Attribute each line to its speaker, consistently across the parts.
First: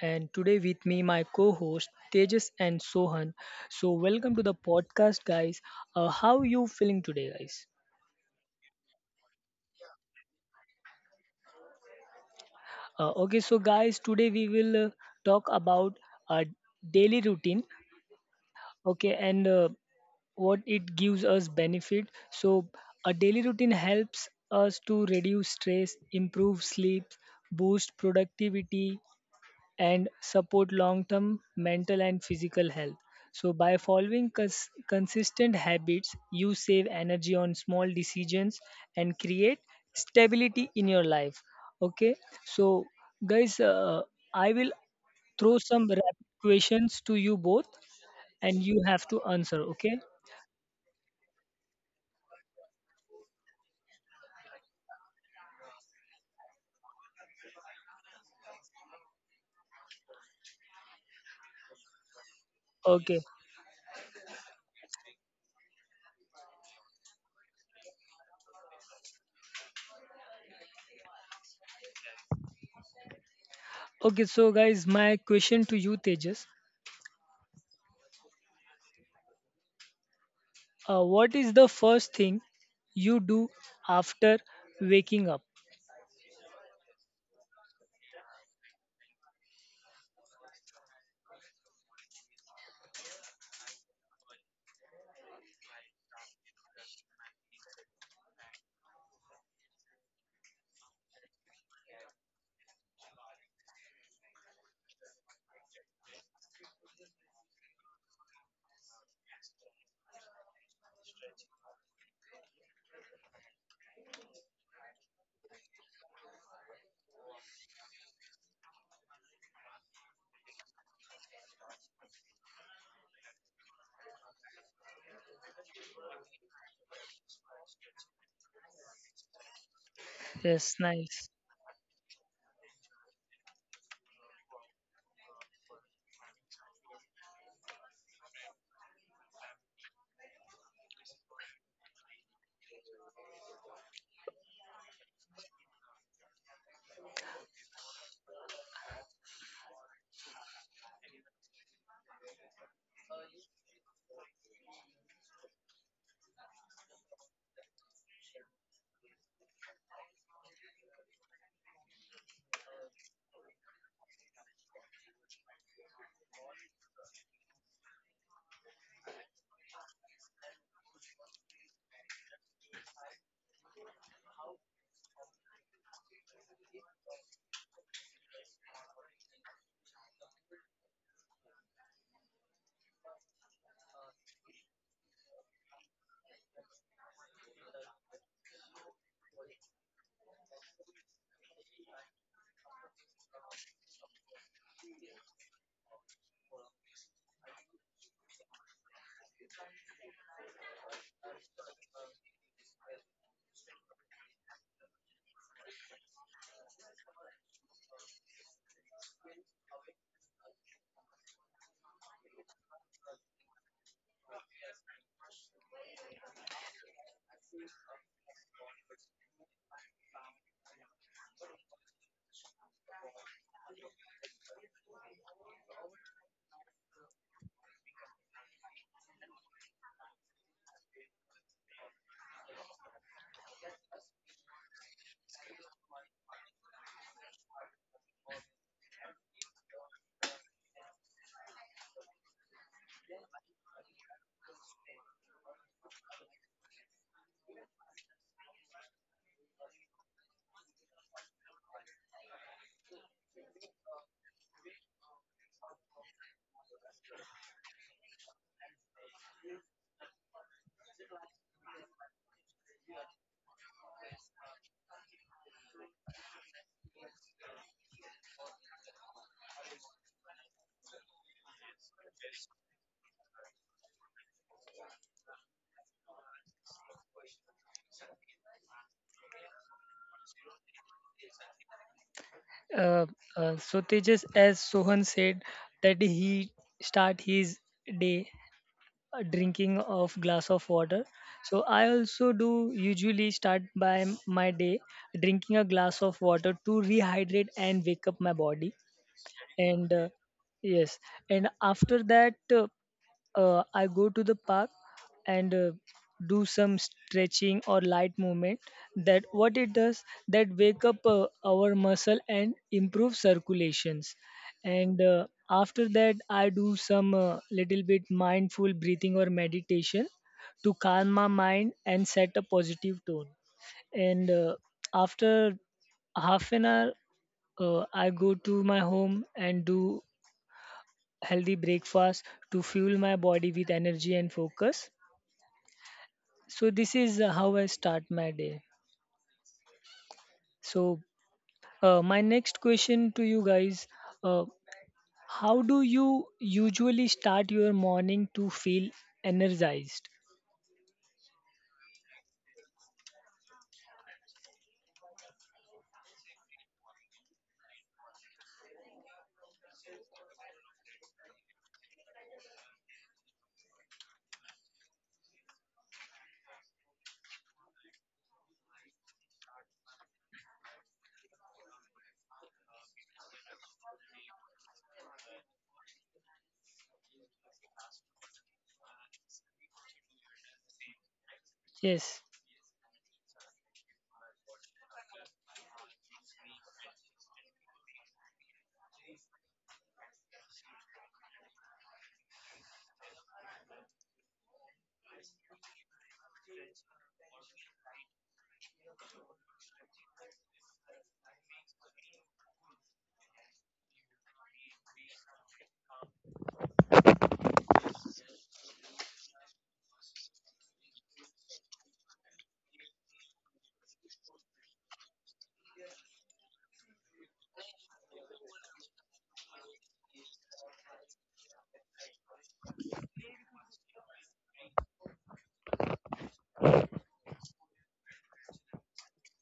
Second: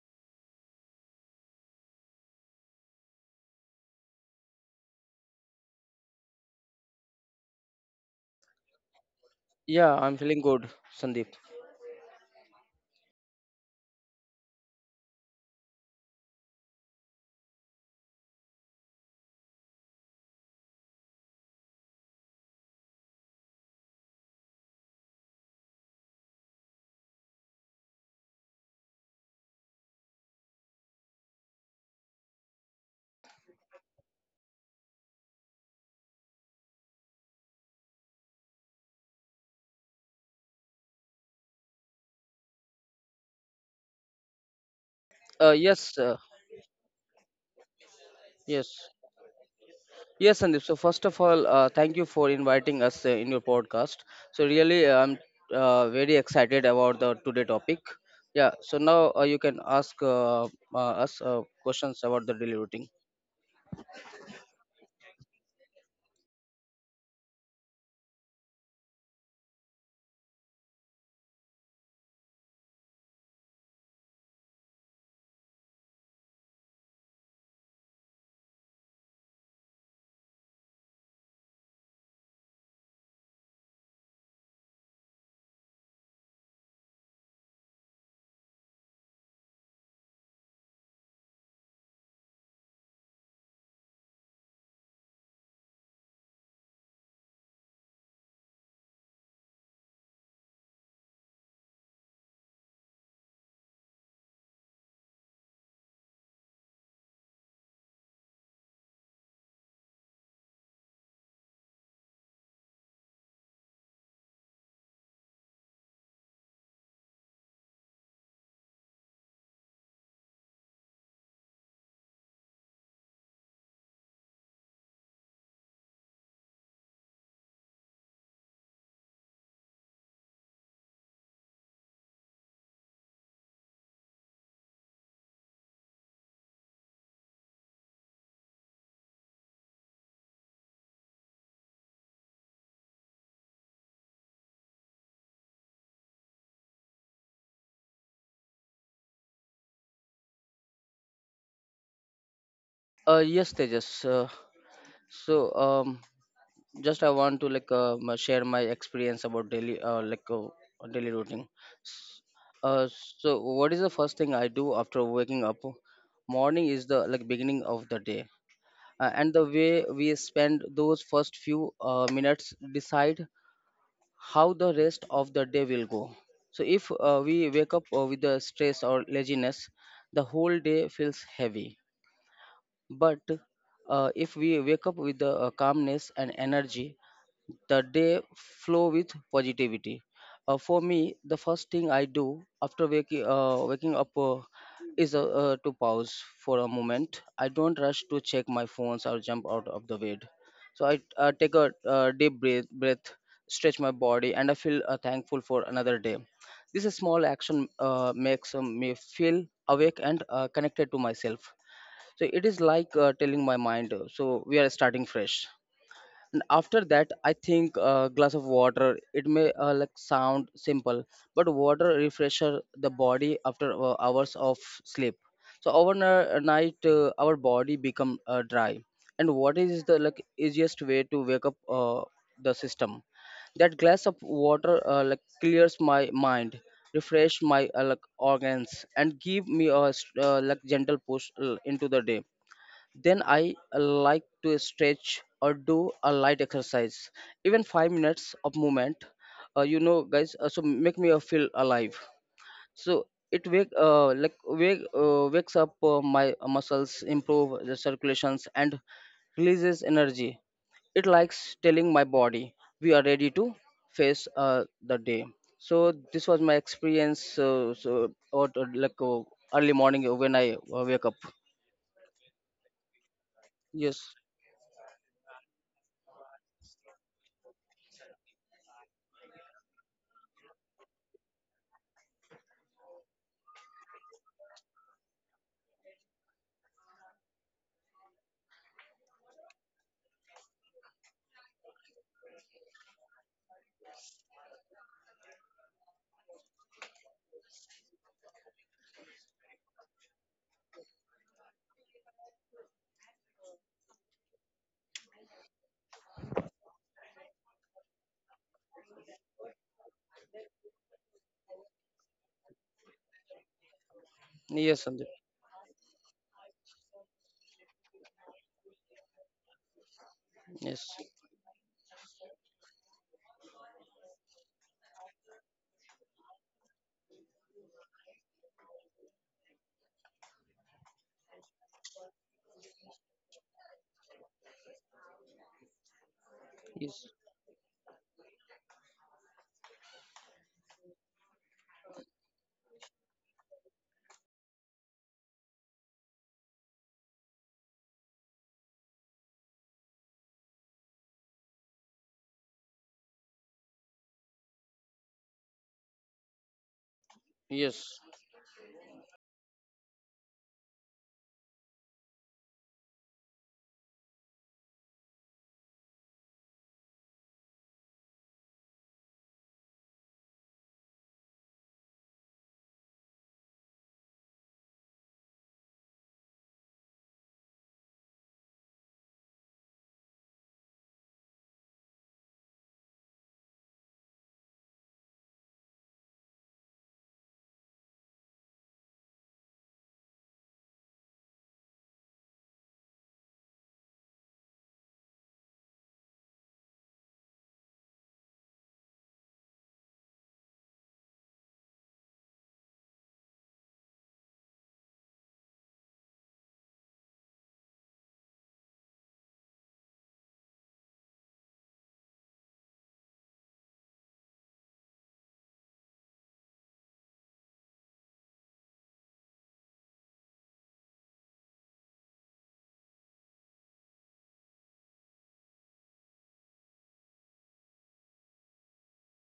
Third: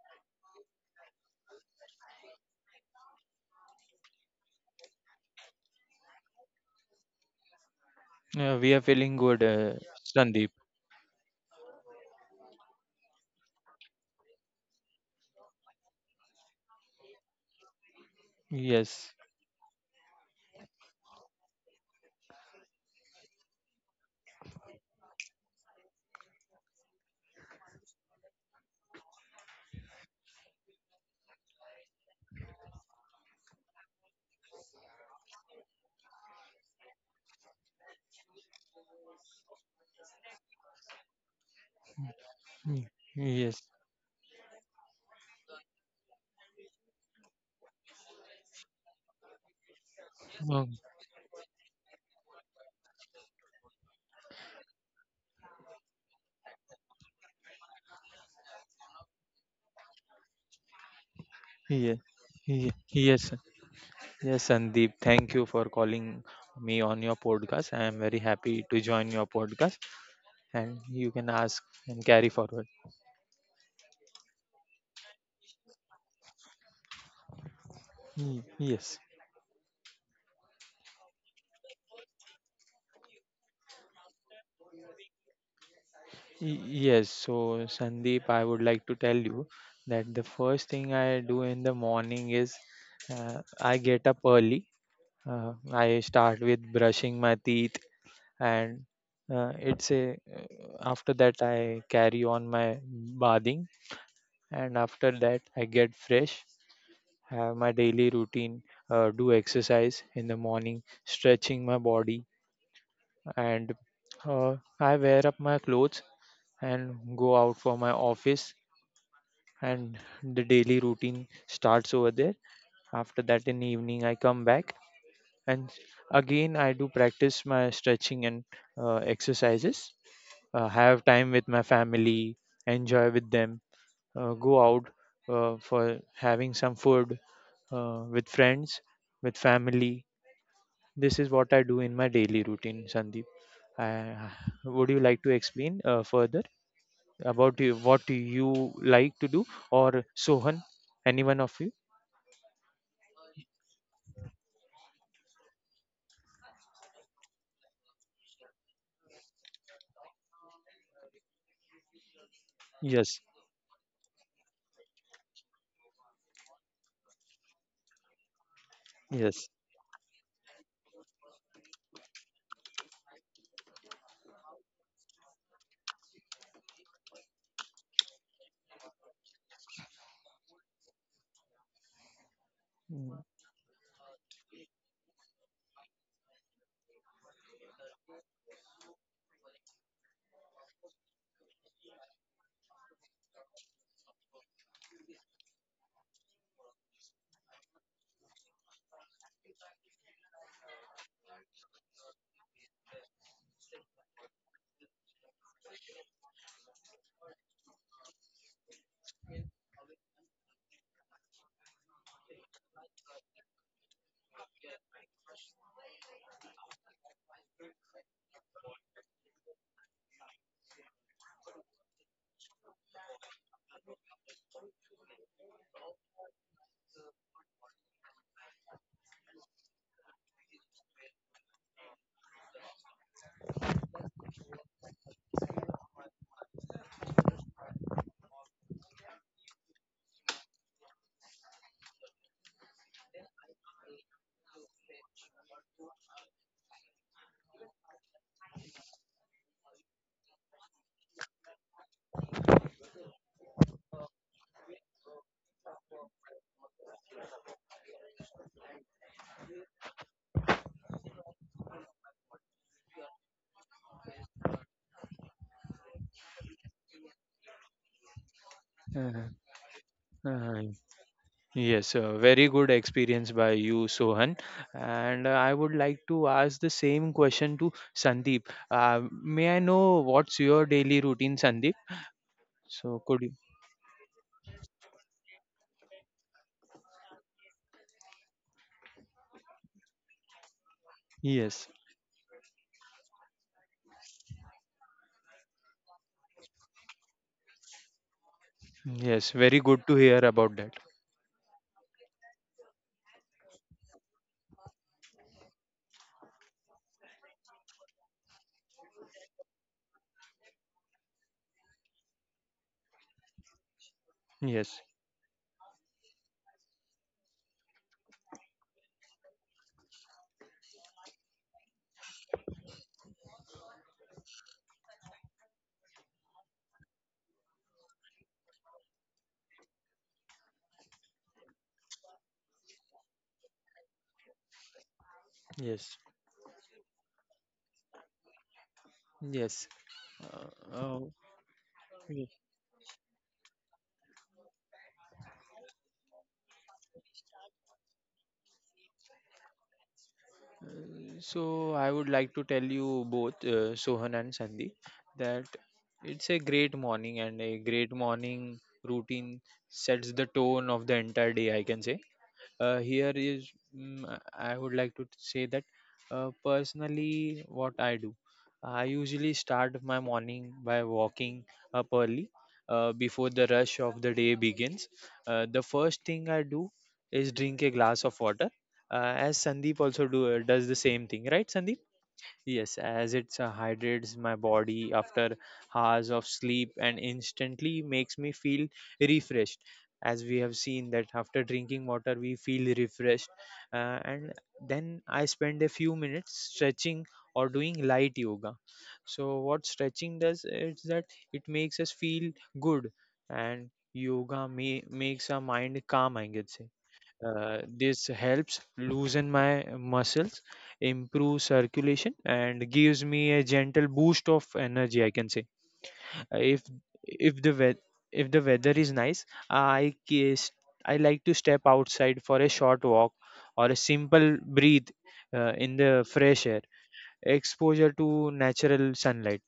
Speaker 1: and today with me my co-host Tejas and Sohan. So welcome to the podcast guys. How you feeling today guys?
Speaker 2: Yeah, we are feeling good,
Speaker 3: Yeah, I'm feeling
Speaker 2: Sandeep.
Speaker 3: good, Sandeep.
Speaker 1: Okay so guys today we will talk about our daily routine
Speaker 2: Yes.
Speaker 1: okay and what it gives us benefit. So a daily routine helps us to reduce stress, improve sleep, boost productivity and support long term mental and physical health. So, by following consistent habits, you save energy on small decisions and create stability in your life. Okay, so
Speaker 2: Mm, Yes.
Speaker 1: guys, I will
Speaker 3: Uh,
Speaker 1: throw some
Speaker 3: yes, uh,
Speaker 1: rapid questions to you both and you
Speaker 3: yes,
Speaker 1: have to answer. Okay,
Speaker 3: yes, Sandeep,
Speaker 2: Oh,
Speaker 3: So first of all, thank you for inviting us in your podcast. So really, I'm very excited about the today topic. Yeah. So now you can ask us
Speaker 2: yeah.
Speaker 3: questions about the daily routine.
Speaker 1: okay,
Speaker 2: Yes. Yes, Sandeep. Thank you for calling me on your podcast. I am very happy to join your podcast, and you can ask and carry forward.
Speaker 1: okay. So, guys, my question to you, Tejas,
Speaker 2: Yes.
Speaker 1: what is the first thing you do after waking up?
Speaker 2: Yes. So, Sandeep, I would like to tell you that the first thing I do in the morning is I get up early. I start with brushing my teeth, and it's a after that I carry on my bathing, and after that I get fresh, have my daily routine, do exercise in the morning, stretching my body, and I wear up my clothes and go out for my office, and the daily routine starts over there. After that, in evening, I come back, and again I do practice my stretching and exercises,
Speaker 1: Yes,
Speaker 2: have time
Speaker 1: nice.
Speaker 2: with my family, enjoy with them, go out for having some food with friends, with family. This is what I do in my daily routine, Sandeep. Uh, would you like to explain further about you, what you like to do, or Sohan, any one of you?
Speaker 3: Yes, Tejas. So um, just I want to share my experience about daily daily routine. Uh,
Speaker 2: Yes.
Speaker 3: so what is the first thing I do after waking up? Morning is the like beginning of the day, and
Speaker 2: Yes.
Speaker 3: the way we spend those first few minutes decide how the rest of the day will go. So if we wake up with the stress or laziness, the whole day feels heavy. But if we wake up with the calmness and energy, the day flow with positivity. For me, the first thing I do after waking up is to pause for a moment. I don't rush to check my phones or jump out of the bed. So I take a deep breath, stretch my body, and I feel thankful for another day. This small action makes me feel awake and connected to myself. So it is like telling my mind, so we are starting fresh. And after that I think a glass of water, it may like sound simple, but water refresher the body after hours of sleep. So overnight our body become dry. And what is the like easiest way to wake up the system? That glass of water like clears my mind, refresh my like organs, and give me a like gentle push into the day. Then I like to stretch or do a light exercise, even 5 minutes of movement. So make me feel alive. So it wakes up my muscles, improve the circulations, and releases energy. It likes telling my body we are ready to face the day. So this was my experience. So or like
Speaker 2: Mm,
Speaker 3: Early morning
Speaker 2: Uh,
Speaker 3: when I
Speaker 2: uh,
Speaker 3: wake up.
Speaker 2: Yes, very good experience by you,
Speaker 3: Yes,
Speaker 2: Sohan. And I would like to ask the same question to Sandeep. May I know what's your daily routine, Sandeep? So,
Speaker 1: uh,
Speaker 2: could you?
Speaker 1: so Tejas, as Sohan said, that he start his day drinking of glass of water. So
Speaker 2: Yes,
Speaker 1: I also do usually start by my day drinking a glass of water to rehydrate and wake up my body
Speaker 2: yes, very good to
Speaker 1: and
Speaker 2: hear about that.
Speaker 1: yes and after that I go to the park and do some stretching or light movement that what it does that wake up our muscle and improve circulations
Speaker 2: Yes,
Speaker 3: yes,
Speaker 1: and
Speaker 3: Sanjay.
Speaker 1: after that I do some little bit mindful breathing or meditation to
Speaker 3: Yes,
Speaker 1: calm my mind and set a positive tone and after half an hour I go to my home and do healthy breakfast to fuel my body with energy and focus.
Speaker 2: yes,
Speaker 1: So this
Speaker 3: yes,
Speaker 1: is how I start my day.
Speaker 2: yes. Uh, uh,
Speaker 1: So
Speaker 2: yeah.
Speaker 1: my next question to you guys: uh, How do you usually start your morning to feel energized?
Speaker 2: Uh, so, I would like to tell you both, Sohan and Sandeep, that it's a great morning, and a great
Speaker 3: yes,
Speaker 2: morning routine sets the tone of the entire day, I can say. Uh, here is mm, i I would like to say that personally, what I do, I usually start my morning by walking up early, before the rush of the day begins. The first thing I do is drink a glass of water, as Sandeep also do does the same thing, right, Sandeep?
Speaker 1: Yes,
Speaker 2: Yes, as it hydrates my body after hours of sleep and instantly makes me feel refreshed. As we have seen that after drinking water, we feel refreshed. And then I spend a few minutes stretching or doing light yoga. So, what stretching does is that it makes us feel good, and yoga makes our mind calm, I could say. This helps loosen my muscles, improve circulation, and gives me a gentle boost of energy, I can say. Uh, if if the weather if the weather is nice, I case I like to step outside for a short walk or a simple breathe in the fresh air. Exposure to natural sunlight,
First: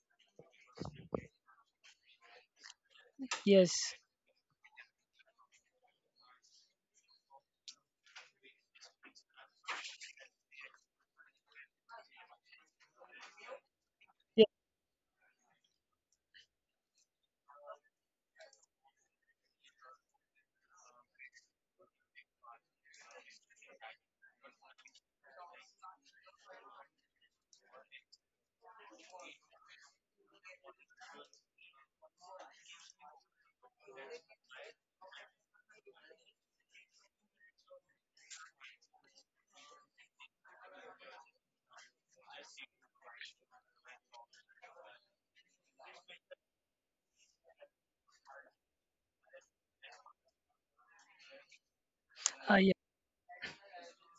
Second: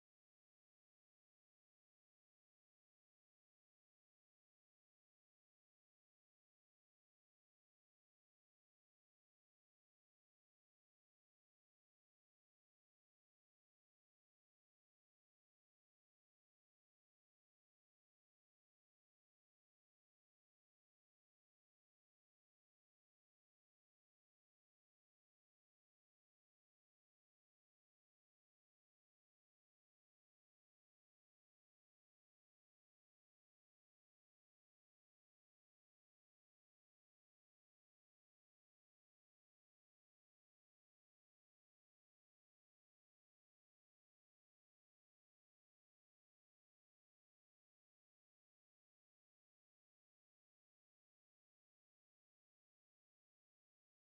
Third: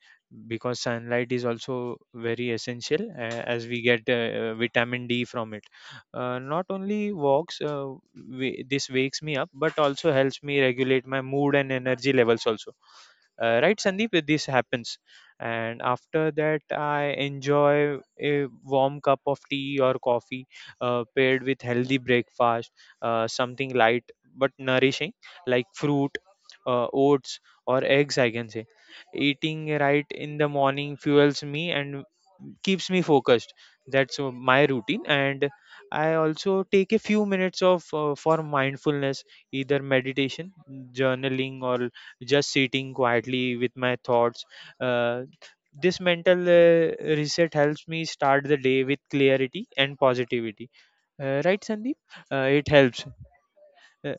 Speaker 2: because sunlight is also very essential, as we
Speaker 1: yes,
Speaker 2: get vitamin D from it. Not only walks, this wakes me up but also helps me regulate my mood and energy levels also. Right, Sandeep, this
Speaker 1: yes.
Speaker 2: happens? And after that, I enjoy a warm cup of tea or coffee, paired with healthy breakfast, something light but nourishing, like fruit, oats, or eggs, I can say. Eating right in the morning fuels me and keeps me focused. That's my routine. And I also take a few minutes of for mindfulness, either meditation, journaling, or just sitting quietly with my thoughts. Uh, this mental reset helps me start the day with clarity and positivity. Right, Sandeep? It
Speaker 1: Yeah.
Speaker 2: helps. Uh,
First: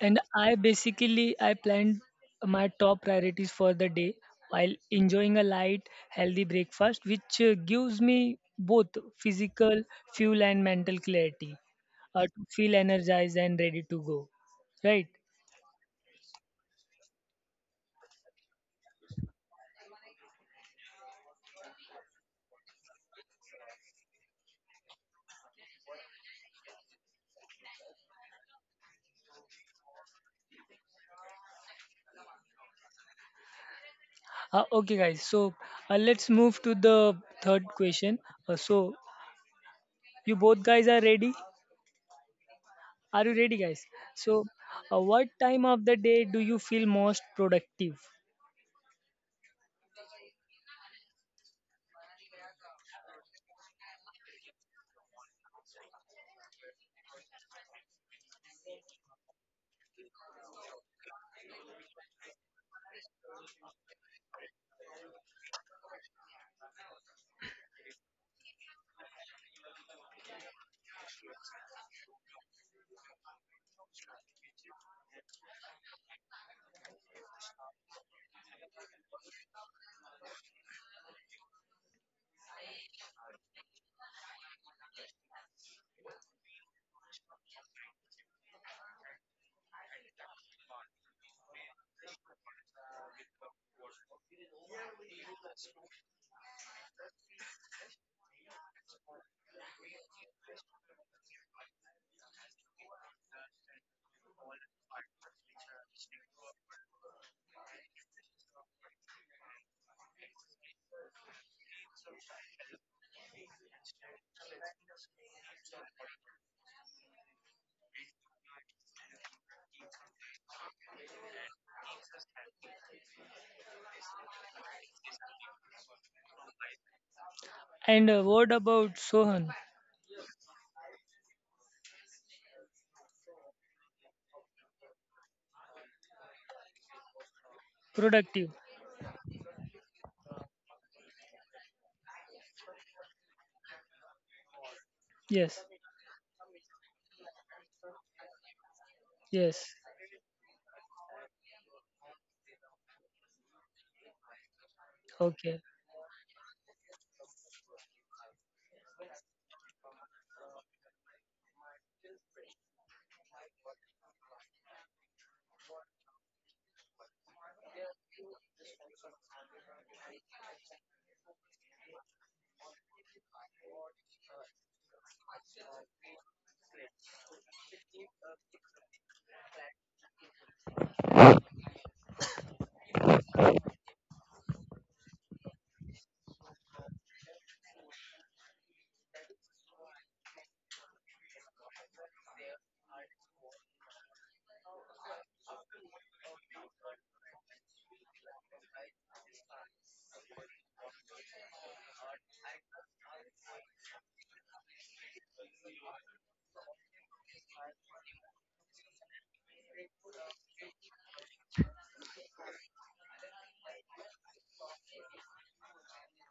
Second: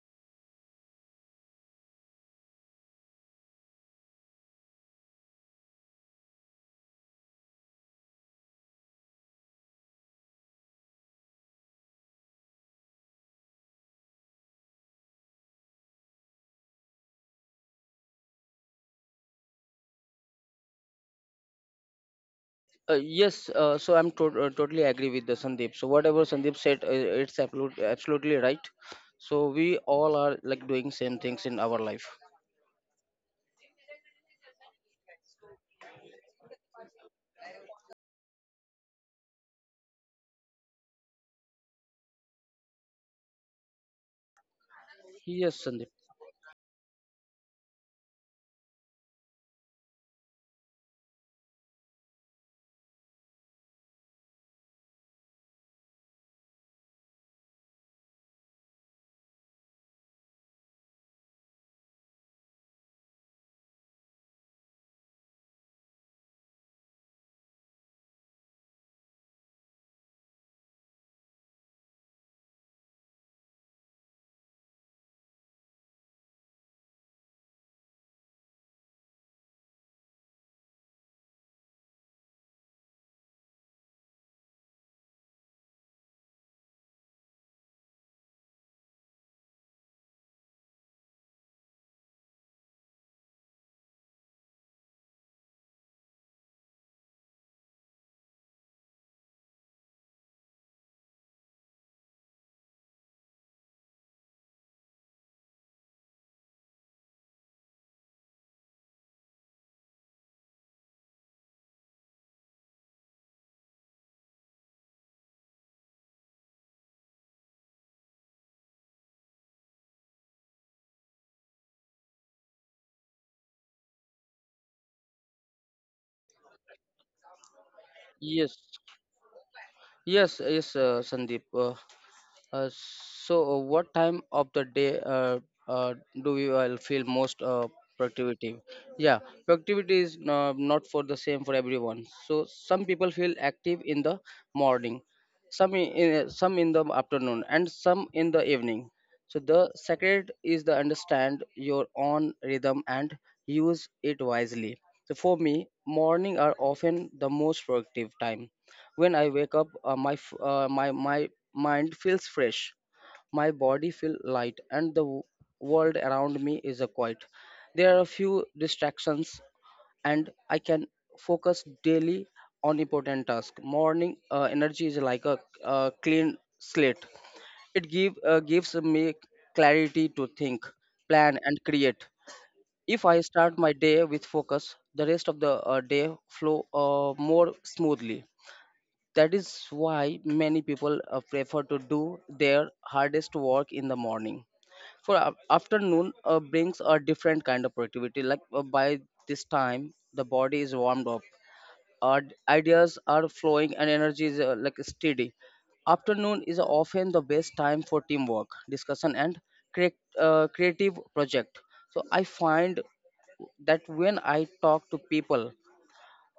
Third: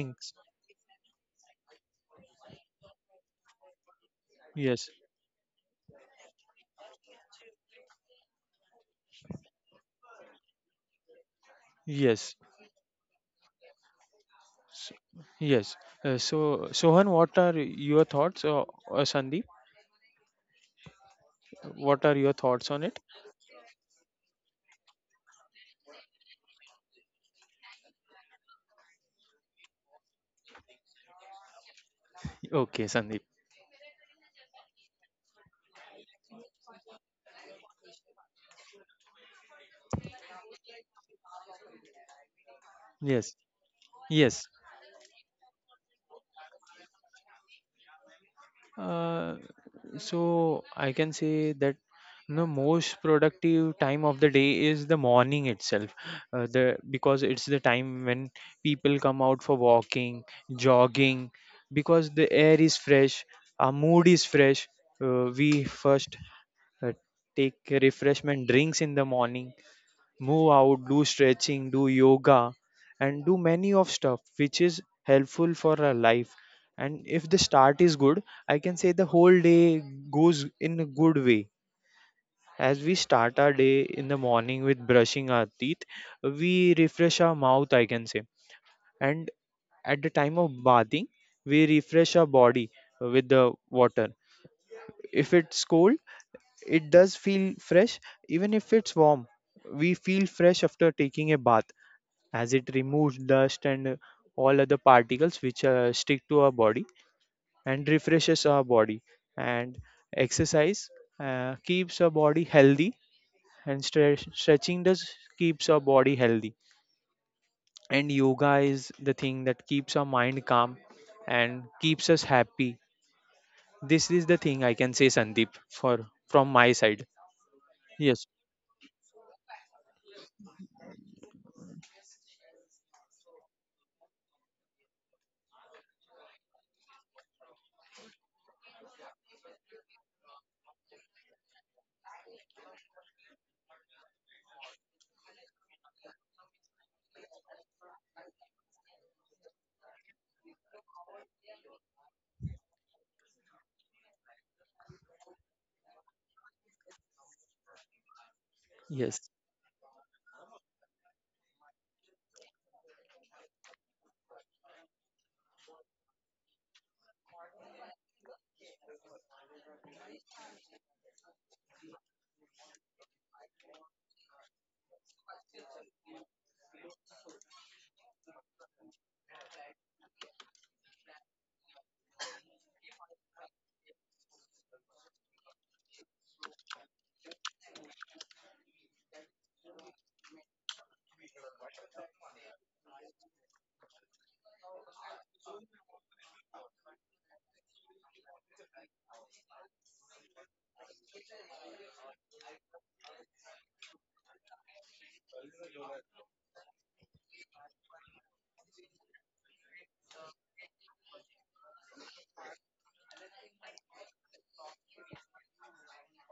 Speaker 1: And I basically I planned my top priorities for the day while
Speaker 2: Yes.
Speaker 1: enjoying a light, healthy breakfast, which gives me both physical fuel and mental clarity
Speaker 2: Yes.
Speaker 1: to feel energized and ready to go. Right.
Speaker 2: Yes. So, Sohan, what are your thoughts, or Sandeep? What are your thoughts on it?
Speaker 3: yes. So I'm totally agree with the Sandeep. So whatever Sandeep said, it's absolutely right. So we all are like doing same things in our life.
Speaker 2: Okay, Sandeep.
Speaker 1: Okay, guys. So let's move to the third question. So you both guys are ready? Are you
Speaker 2: Yes.
Speaker 1: ready, guys? So
Speaker 2: Yes.
Speaker 1: what
Speaker 3: Yes,
Speaker 1: time
Speaker 3: Sandeep.
Speaker 1: of the day do you feel most productive?
Speaker 2: Uh, So, I can say that the most productive time of the day is the morning itself. The Because it's the time when people come out for walking, jogging, because the air is fresh, our mood is fresh. We first uh, take refreshment drinks in the morning, move out, do stretching, do yoga, and do many of stuff which is helpful for our life. And if the start is good, I can say the whole day goes in a good way. As we start our day in the morning with brushing our teeth, we refresh our mouth, I can say. And at the time of bathing, we refresh our body with the water. If it's cold, it does feel fresh, even if it's warm. We feel fresh after taking a bath, as it removes dust and all other particles which stick to our body and refreshes our body. And exercise keeps our body healthy, and stretching does keeps our body healthy, and yoga is the thing that keeps our mind calm and keeps us happy. This is the thing I can say, Sandeep, for from my side.
Speaker 1: And
Speaker 2: Yes,
Speaker 1: what
Speaker 3: Yes,
Speaker 1: about Sohan?
Speaker 3: yes, Sandeep. What time of the day uh, do you all feel most productivity?
Speaker 1: Productive.
Speaker 3: Yeah, productivity is not for the same for everyone. So some people feel active in the morning,
Speaker 1: Yes,
Speaker 3: some in the afternoon, and some in the evening. So the
Speaker 1: yes,
Speaker 3: secret is to understand your own rhythm and use it wisely. So for me,
Speaker 1: okay,
Speaker 3: morning are often the most productive time. When I
Speaker 2: yes.
Speaker 3: wake up, my mind feels fresh, my body feels light, and the world around me is a quiet. There are a few distractions, and I can focus daily on important tasks. Morning energy is like a, uh, clean slate. It gives me clarity to think, plan, and create. If I start my day with focus, the rest of the day flow more smoothly. That is why many people prefer to do their hardest work in the morning. For afternoon brings a different kind of productivity. Like by this time, the body is warmed up, our ideas are flowing, and energy is like steady. Afternoon is often the best time for teamwork, discussion, and create, creative project. So I find that when I talk to people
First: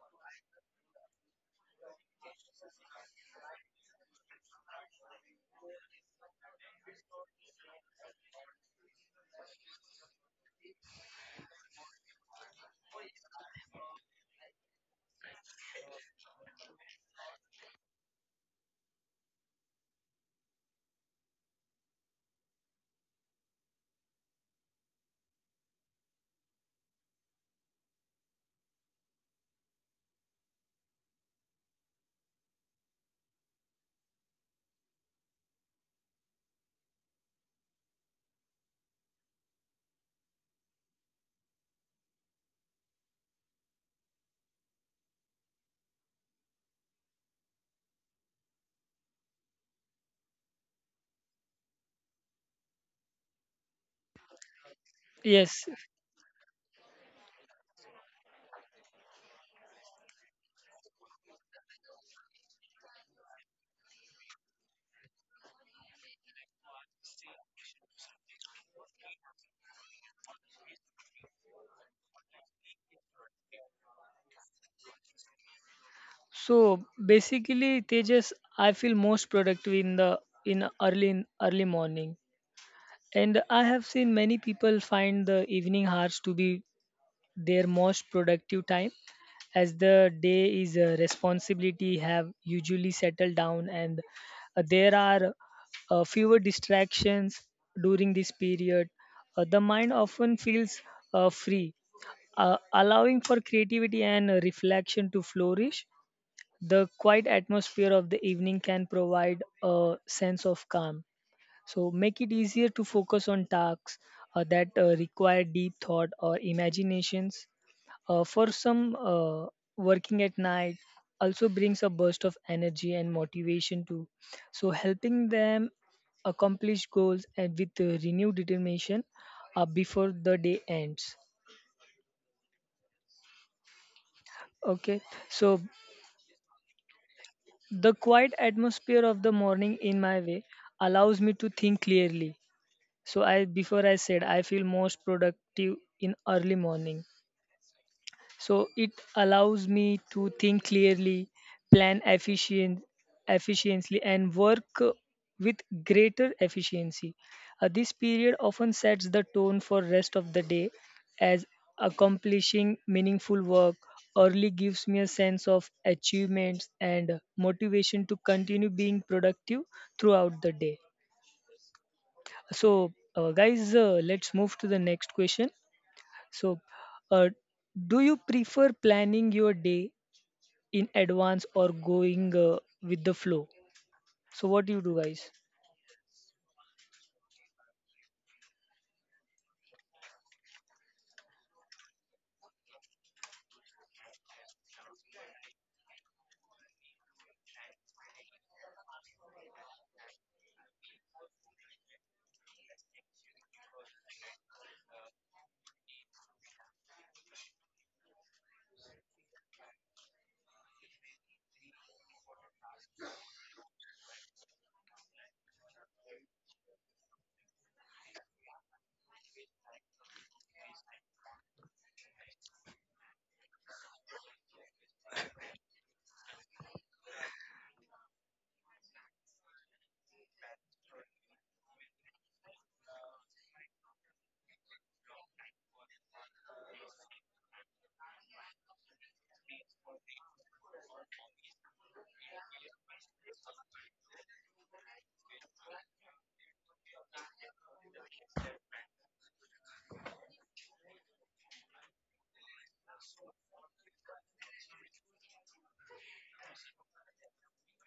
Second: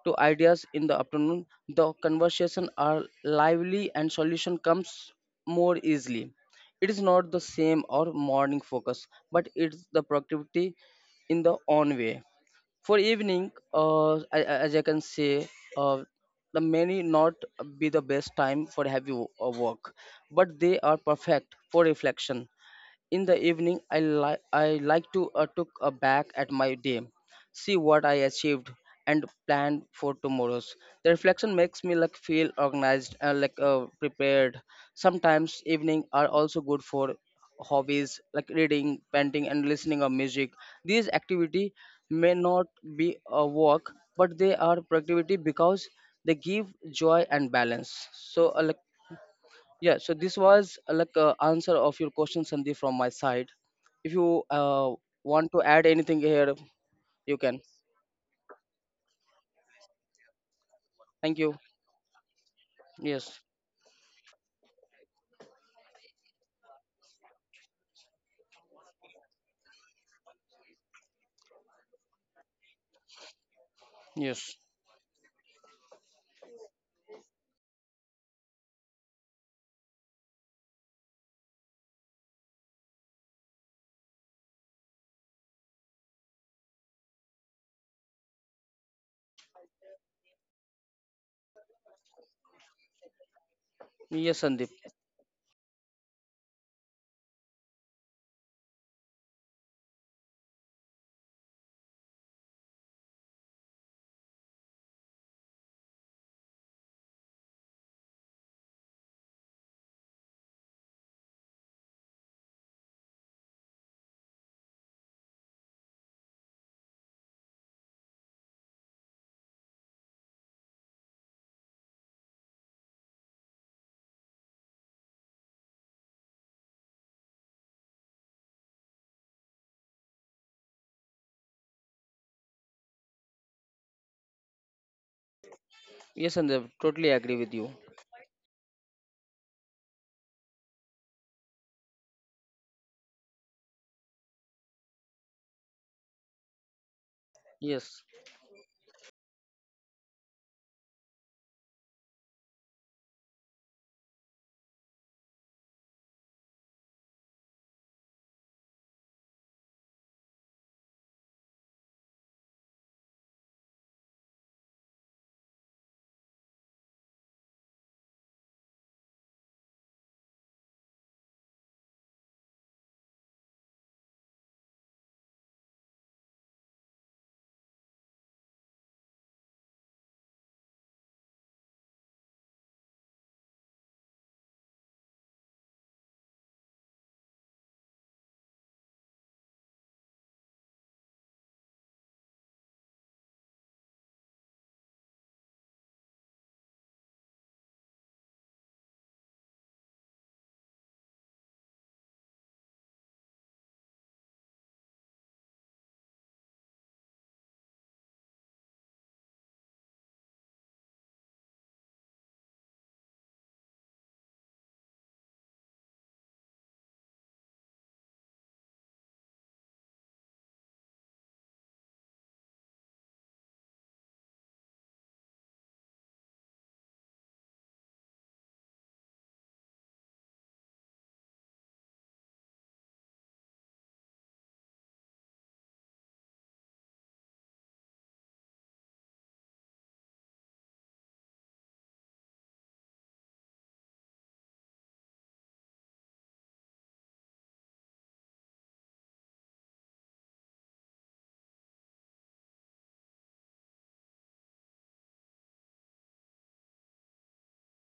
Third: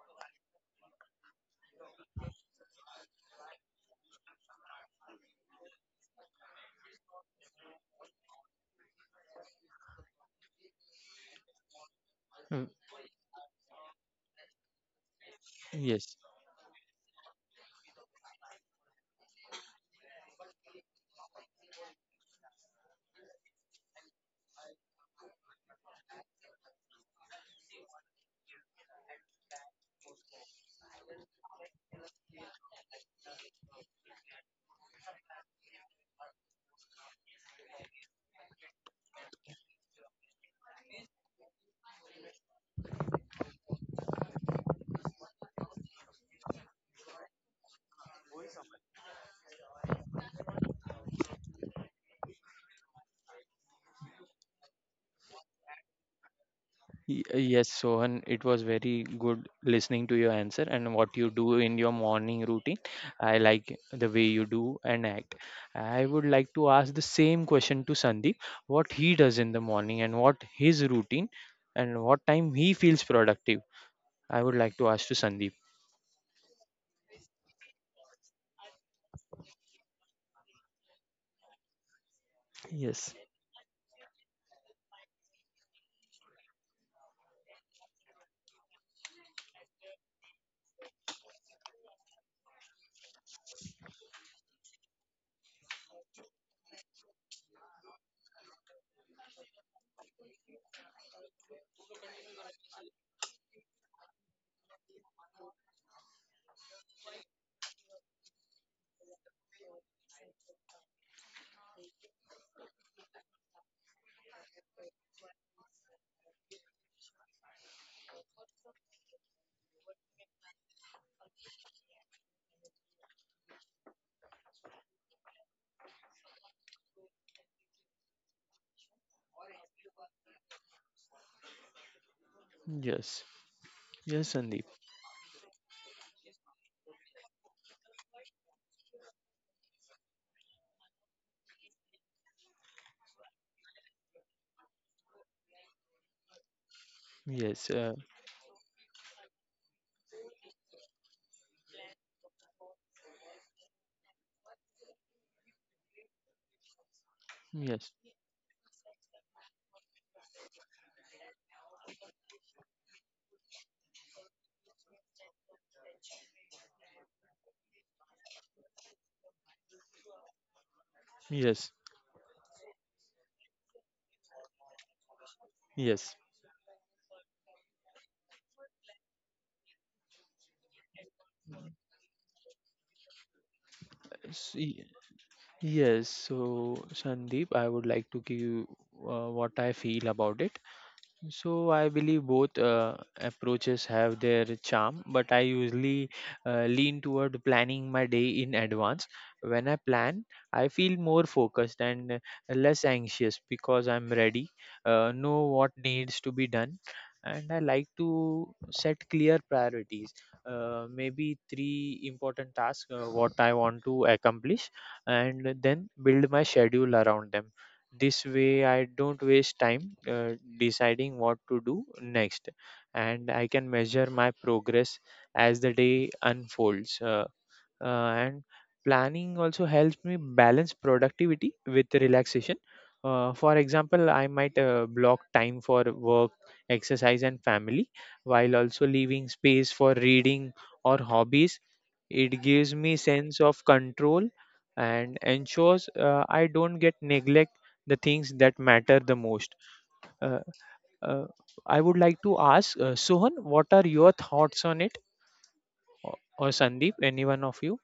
Speaker 3: to ideas in the afternoon, the conversation are lively and solution comes more easily. It is not the same or morning focus, but it's the productivity in the own way.
Speaker 2: Mm,
Speaker 3: For evening, as I can say, uh,
Speaker 2: yes.
Speaker 3: the many not be the best time for heavy work, but they are perfect for reflection. In the evening, I like to look back at my day, see what I achieved, and plan for tomorrow's. The reflection makes me like feel organized and like prepared. Sometimes evening are also good for hobbies like reading, painting, and listening of music. These activity may not be a work, but they are productivity because they give joy and balance. So uh, like yeah, so this was answer of your question, Sandeep, from my side. If you want to
Speaker 1: yes.
Speaker 3: add anything here, you can.
Speaker 2: Yes, Sohan, it was very good listening to your answer and what you
Speaker 3: Thank you.
Speaker 2: do in your morning routine. I
Speaker 3: Yes,
Speaker 2: like the way you do and act. I would like to ask the same question to Sandeep, what he does in the morning and what his routine and what time he feels productive. I would
Speaker 3: yes,
Speaker 2: like to ask to Sandeep.
Speaker 1: So basically, Tejas, I feel most productive in the in early morning,
Speaker 2: Yes,
Speaker 1: and I have seen many people find the evening hours to be their most productive time, as the day is a responsibility have usually settled down, and
Speaker 3: yes, Sandeep.
Speaker 1: there are fewer distractions during this period. The mind often feels free allowing for creativity and reflection to flourish. The quiet atmosphere of the evening can provide a sense of calm. So, make it easier to focus on tasks that require deep thought or imaginations. For some, working at night also brings a burst of energy and motivation too. So, helping them accomplish goals and with renewed determination before the day ends.
Speaker 2: yes, yes, Sandeep.
Speaker 1: Okay, so
Speaker 3: Yes, Sandeep. Totally agree with you.
Speaker 1: the quiet atmosphere of the morning in my way allows me to think clearly. So I before I said I feel most productive in early morning.
Speaker 2: Yes,
Speaker 3: Yes,
Speaker 1: So it allows me to think clearly, plan efficiently, and work with greater efficiency. This
Speaker 2: yes,
Speaker 1: period often sets the tone for rest of the day, as accomplishing meaningful work early gives me a sense of achievements and motivation to continue being productive throughout the day.
Speaker 2: yes,
Speaker 1: So, guys, let's move to the next question.
Speaker 2: yes.
Speaker 1: So, uh, do you prefer planning your day in advance or going with the flow. So
Speaker 2: S-
Speaker 1: what do you
Speaker 2: y-
Speaker 1: do, guys?
Speaker 2: Yes, so Sandeep, I would like to give what I feel about it. So, I believe both approaches have their charm, but I usually lean toward planning my day in advance. When I plan, I feel more focused and less anxious because I'm ready, know what needs to be done, and I like to set clear priorities. Maybe three important tasks what I want to accomplish, and then build my schedule around them. This way, I don't waste time deciding what to do next, and I can measure my progress as the day unfolds. And planning also helps me balance productivity with relaxation. For example, I might block time for work, exercise, and family, while also leaving space for reading or hobbies. It gives me sense of control and ensures I don't get neglect the things that matter the most. uh, uh, I would like to ask Sohan, what are your thoughts on it, or Sandeep, any one of you?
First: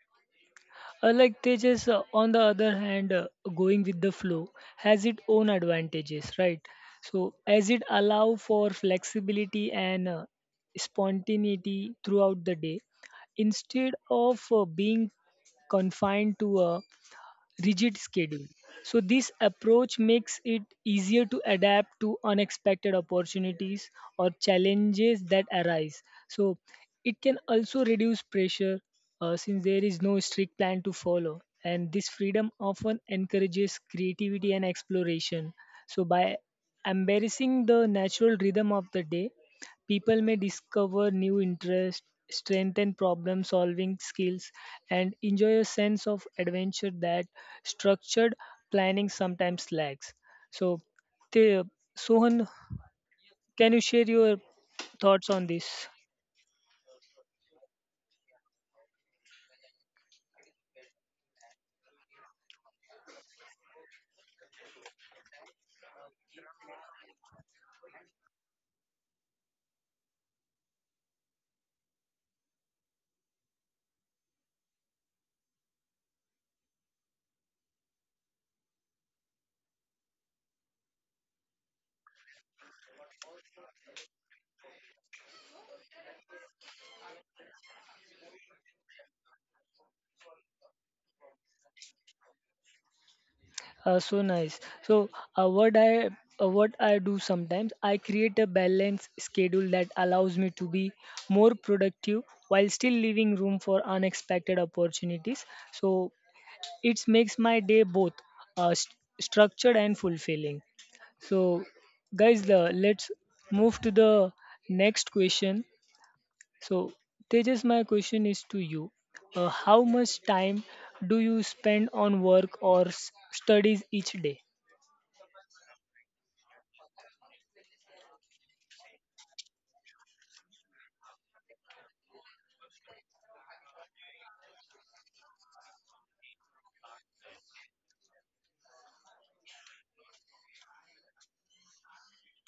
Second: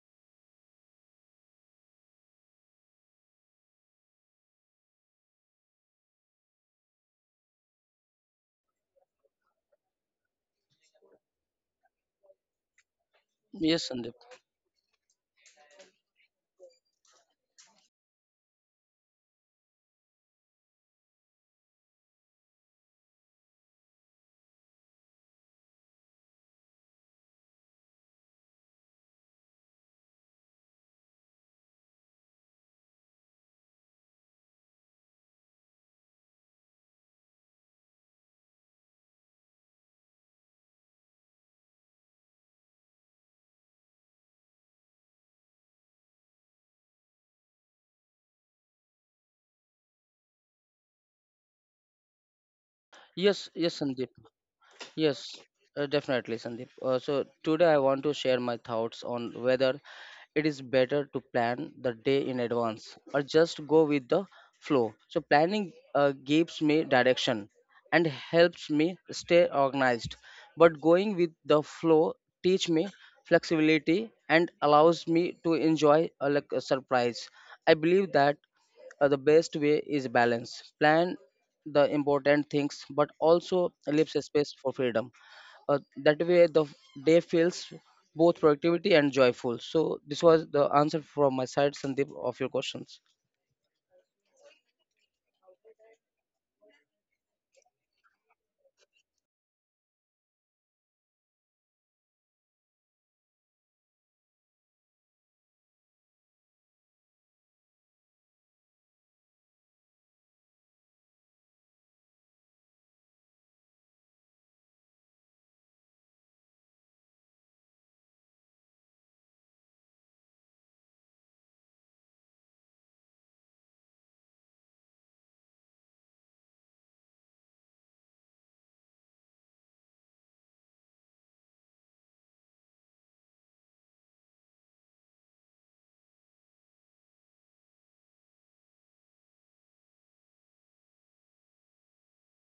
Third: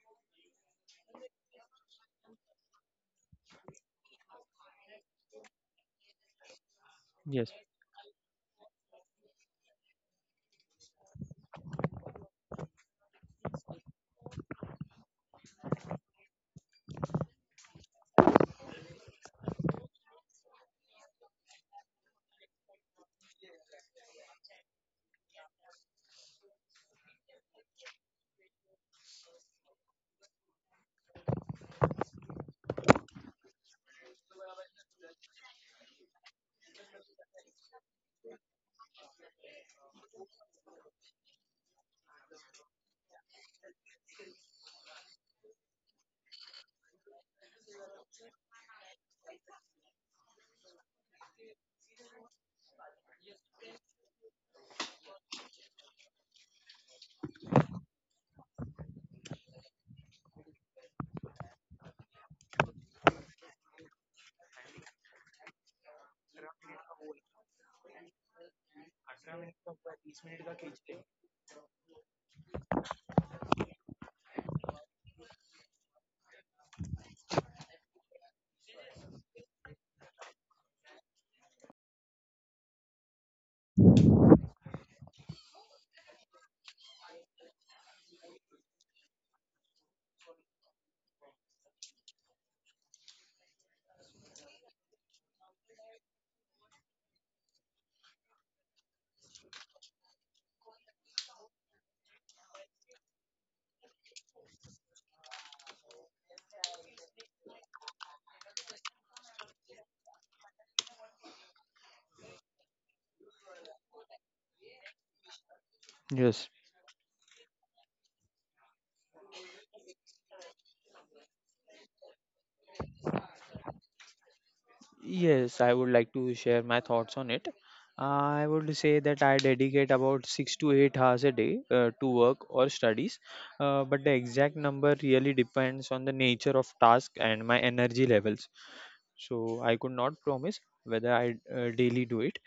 Speaker 1: Like Tejas, on the other hand, going with the flow has its own advantages, right? So
Speaker 2: Yes.
Speaker 1: as it allow for flexibility and spontaneity throughout the day,
Speaker 3: yes,
Speaker 1: instead
Speaker 3: Sandeep.
Speaker 1: of being confined to a rigid schedule. So, this approach makes it easier to adapt to unexpected opportunities or challenges that arise. So, it can also reduce pressure since there is no strict plan to follow. And this freedom often encourages creativity and exploration. So, by embracing the natural rhythm of the day, people may discover new interests, strengthen problem solving skills, and enjoy a sense of adventure that structured planning sometimes lacks. So, the, Sohan,
Speaker 3: Yes,
Speaker 1: can
Speaker 3: yes,
Speaker 1: you share
Speaker 3: Sandeep.
Speaker 1: your thoughts
Speaker 3: Yes,
Speaker 1: on this?
Speaker 3: definitely, Sandeep. So today I want to share my thoughts on whether it is better to plan the day in advance or just go with the flow. So planning gives me direction and helps me stay organized, but going with the flow teach me flexibility and allows me to enjoy a, like a surprise. I believe that the best way is balance. Plan the important things, but also leaves a space for freedom, that way the day feels both productivity and joyful. So this was the answer from my side, Sandeep, of your questions.
Speaker 1: So nice. So uh, what I what I do sometimes I create a balanced schedule that allows me to be more productive while still leaving room for unexpected opportunities. So it makes my day both uh, st- structured and fulfilling. So, guys, the let's move to the next question.
Speaker 2: Yes.
Speaker 1: So, Tejas, my question is to you. How much time do you spend on work or studies each day?
Speaker 2: Yes, I would like to share my thoughts on it. I would say that I dedicate about 6 to 8 hours a day to work or studies, but the exact number really depends on the nature of task and my energy levels. So, I could not promise whether I daily do it,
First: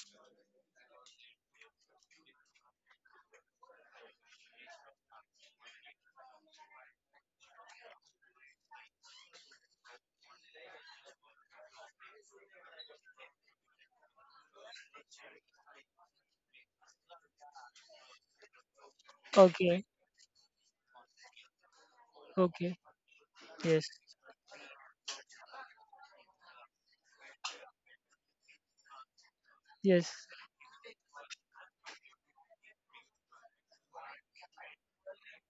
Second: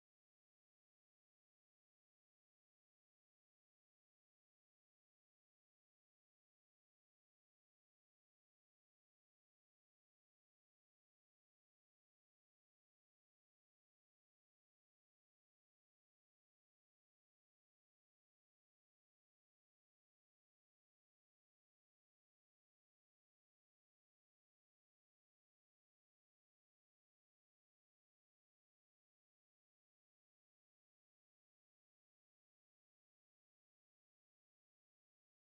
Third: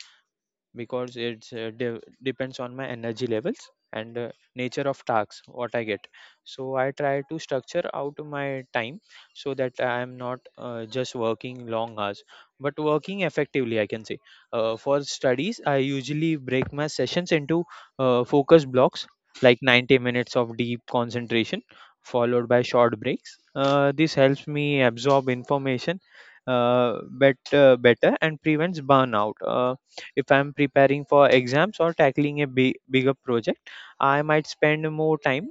Speaker 2: because it depends on my energy levels and nature of tasks what I get. So, I try to structure out my time so that I am not just working long hours but working effectively, I can say. For studies, I usually break my sessions into focus blocks, like
Speaker 1: Okay,
Speaker 2: 90 minutes of deep concentration followed by
Speaker 1: okay,
Speaker 2: short breaks.
Speaker 1: yes,
Speaker 2: This helps me absorb information uh, better and prevents burnout.
Speaker 1: yes,
Speaker 2: If I'm preparing for exams or tackling a bigger project, I might spend more time,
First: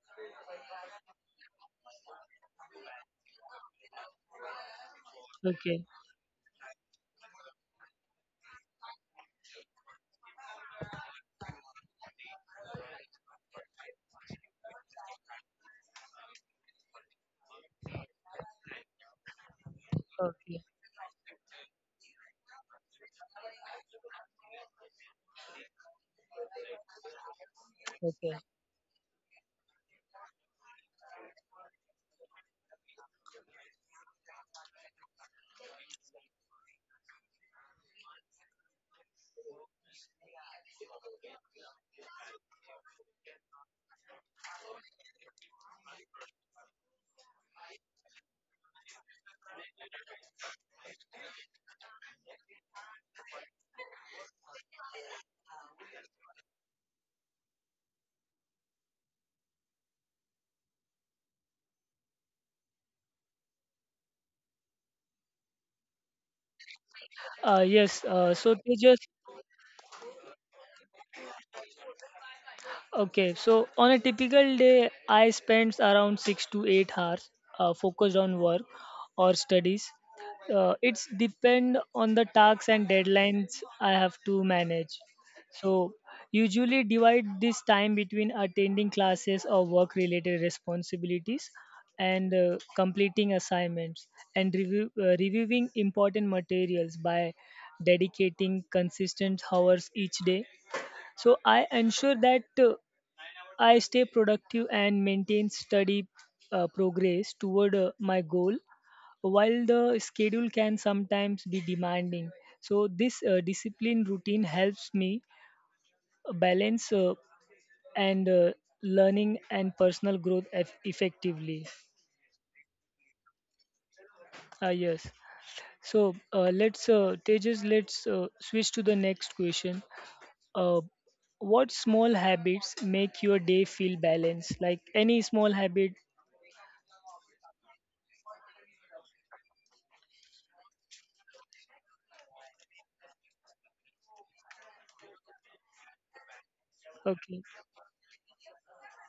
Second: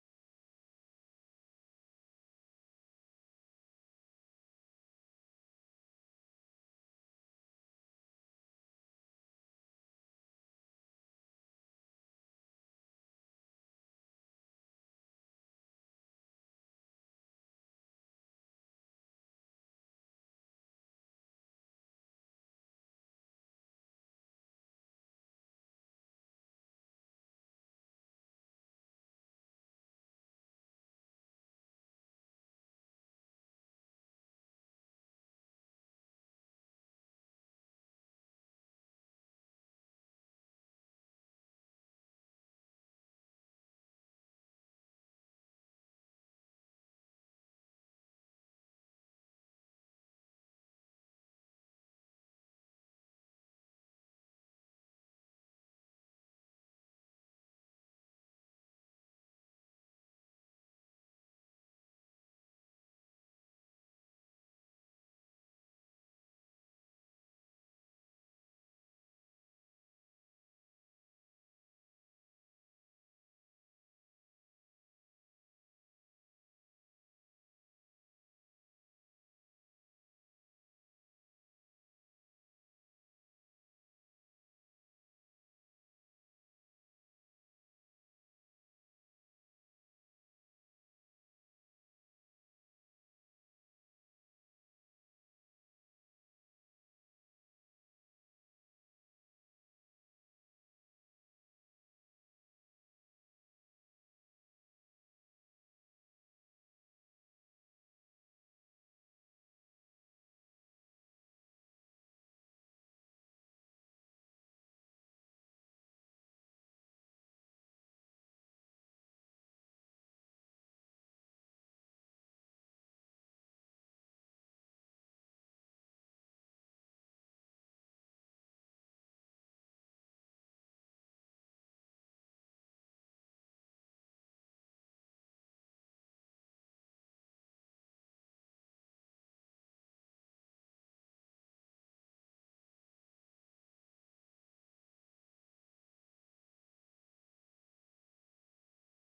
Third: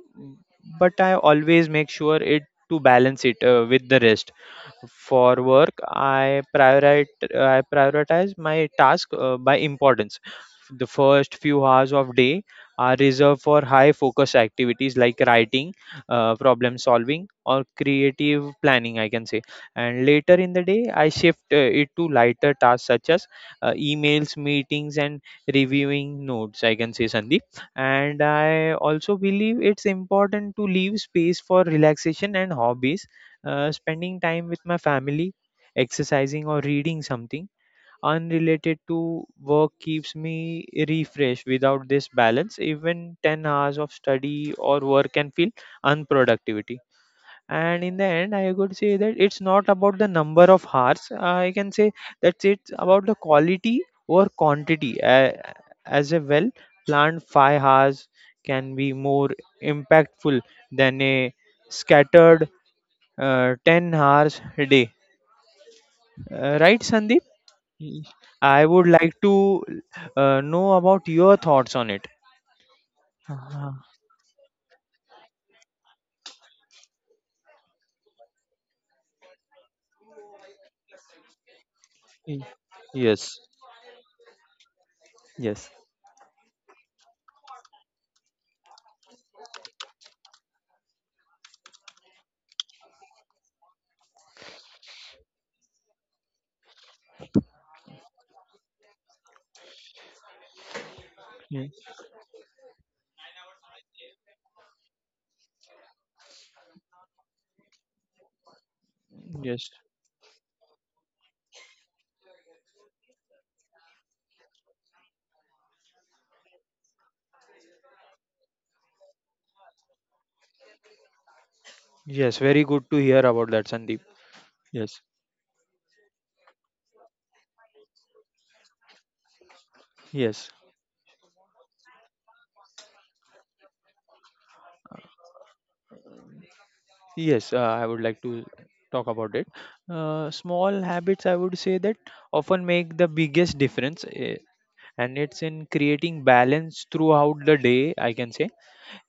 Speaker 2: but I always make sure it to balance it with the rest. For work,
Speaker 1: okay,
Speaker 2: I prioritize my task by importance. The first few hours of day are reserved for high focus activities like writing, problem solving, or creative planning, I can say. And later in
Speaker 1: okay,
Speaker 2: the day, I shift it to lighter tasks, such as emails, meetings, and reviewing notes, I can say, Sandeep. And
Speaker 1: okay.
Speaker 2: I also believe it's important to leave space for relaxation and hobbies, spending time with my family, exercising, or reading something unrelated to work keeps me refreshed. Without this balance, even 10 hours of study or work can feel unproductivity. And in the end, I could say that it's not about the number of hours. I can say that it's about the quality or quantity. As a well planned 5 hours can be more impactful than a scattered 10 hours a day. Right, Sandeep?
Speaker 1: Uh, yes, uh, so
Speaker 2: I would
Speaker 1: Tejas,
Speaker 2: like to know about your thoughts on it.
Speaker 1: Okay, so
Speaker 2: Uh,
Speaker 1: on a typical day, I spend around 6 to 8 hours focused on work or studies. It's depend on the
Speaker 2: y-
Speaker 1: tasks and
Speaker 2: yes,
Speaker 1: deadlines I have to manage.
Speaker 2: yes,
Speaker 1: So usually divide this time between attending classes or work-related responsibilities and completing assignments and reviewing important materials by dedicating consistent hours each day so I
Speaker 2: y-
Speaker 1: ensure that I stay productive and maintain steady progress toward my goal, while
Speaker 2: yes,
Speaker 1: the schedule can sometimes be demanding. So, this discipline routine helps me balance and learning and personal growth effectively.
Speaker 2: yes. Very good to hear about that, Sandeep.
Speaker 1: Ah yes.
Speaker 2: Yes,
Speaker 1: So, Tejas, let's switch to the next question.
Speaker 2: yes,
Speaker 1: Uh, what small habits make your day feel balanced? Like any small habit?
Speaker 2: yes. I would like to talk about it. Small habits, I would say that often make the biggest difference, eh, and it's in creating balance throughout
Speaker 1: Okay.
Speaker 2: the day, I can say.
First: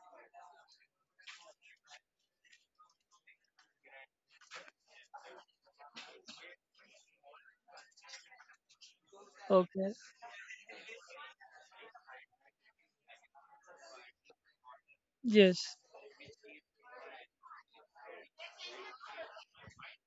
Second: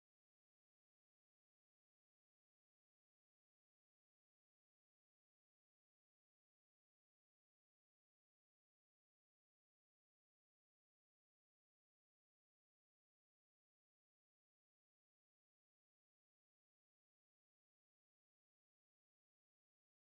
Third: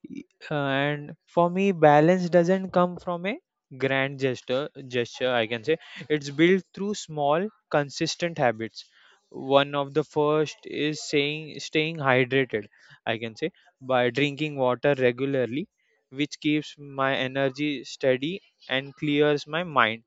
Speaker 2: Y- and for me, balance doesn't come from a grand gesture, I can say. It's built through small consistent habits. One of
Speaker 1: Okay.
Speaker 2: the first is saying staying hydrated, I can say, by drinking water regularly,
Speaker 1: Yes.
Speaker 2: which keeps my energy steady and clears my mind.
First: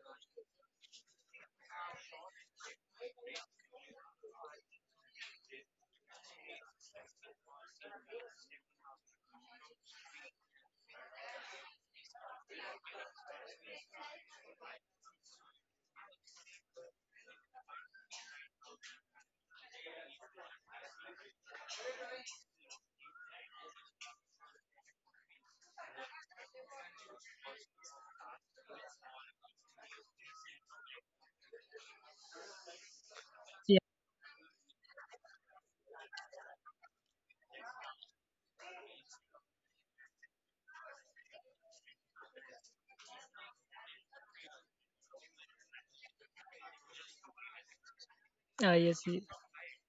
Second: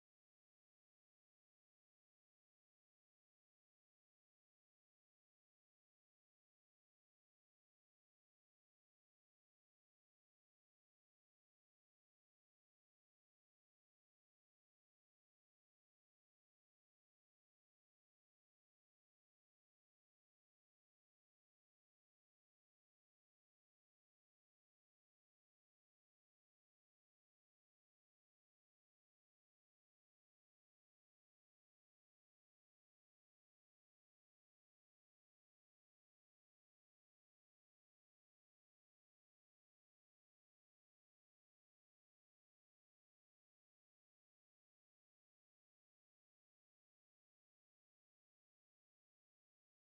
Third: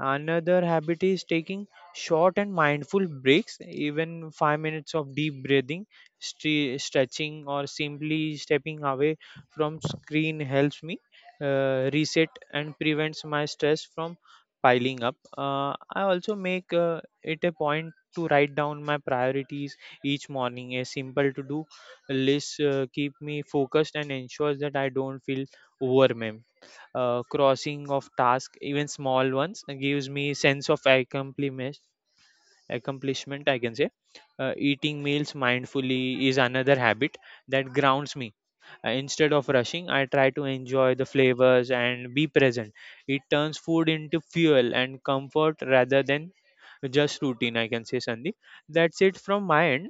Speaker 2: Another habit is taking short and mindful breaks. Even 5 minutes of deep breathing, stretching, or simply stepping away from screen helps me reset and prevents my stress from piling up. I also make it a point to write down my priorities each morning. A simple to do list keep me focused and ensures that I don't feel overwhelmed crossing of tasks, even small ones, gives me sense of accomplishment. Accomplishment, I can
Speaker 1: Yeah.
Speaker 2: say. Eating meals mindfully is another habit that grounds me. Instead of rushing, I try to enjoy the flavors and be present. It turns food into fuel and comfort rather than just routine. I can say, Sandeep.
Speaker 1: Ah,
Speaker 2: That's
Speaker 1: yes,
Speaker 2: it
Speaker 1: yes.
Speaker 2: from my end.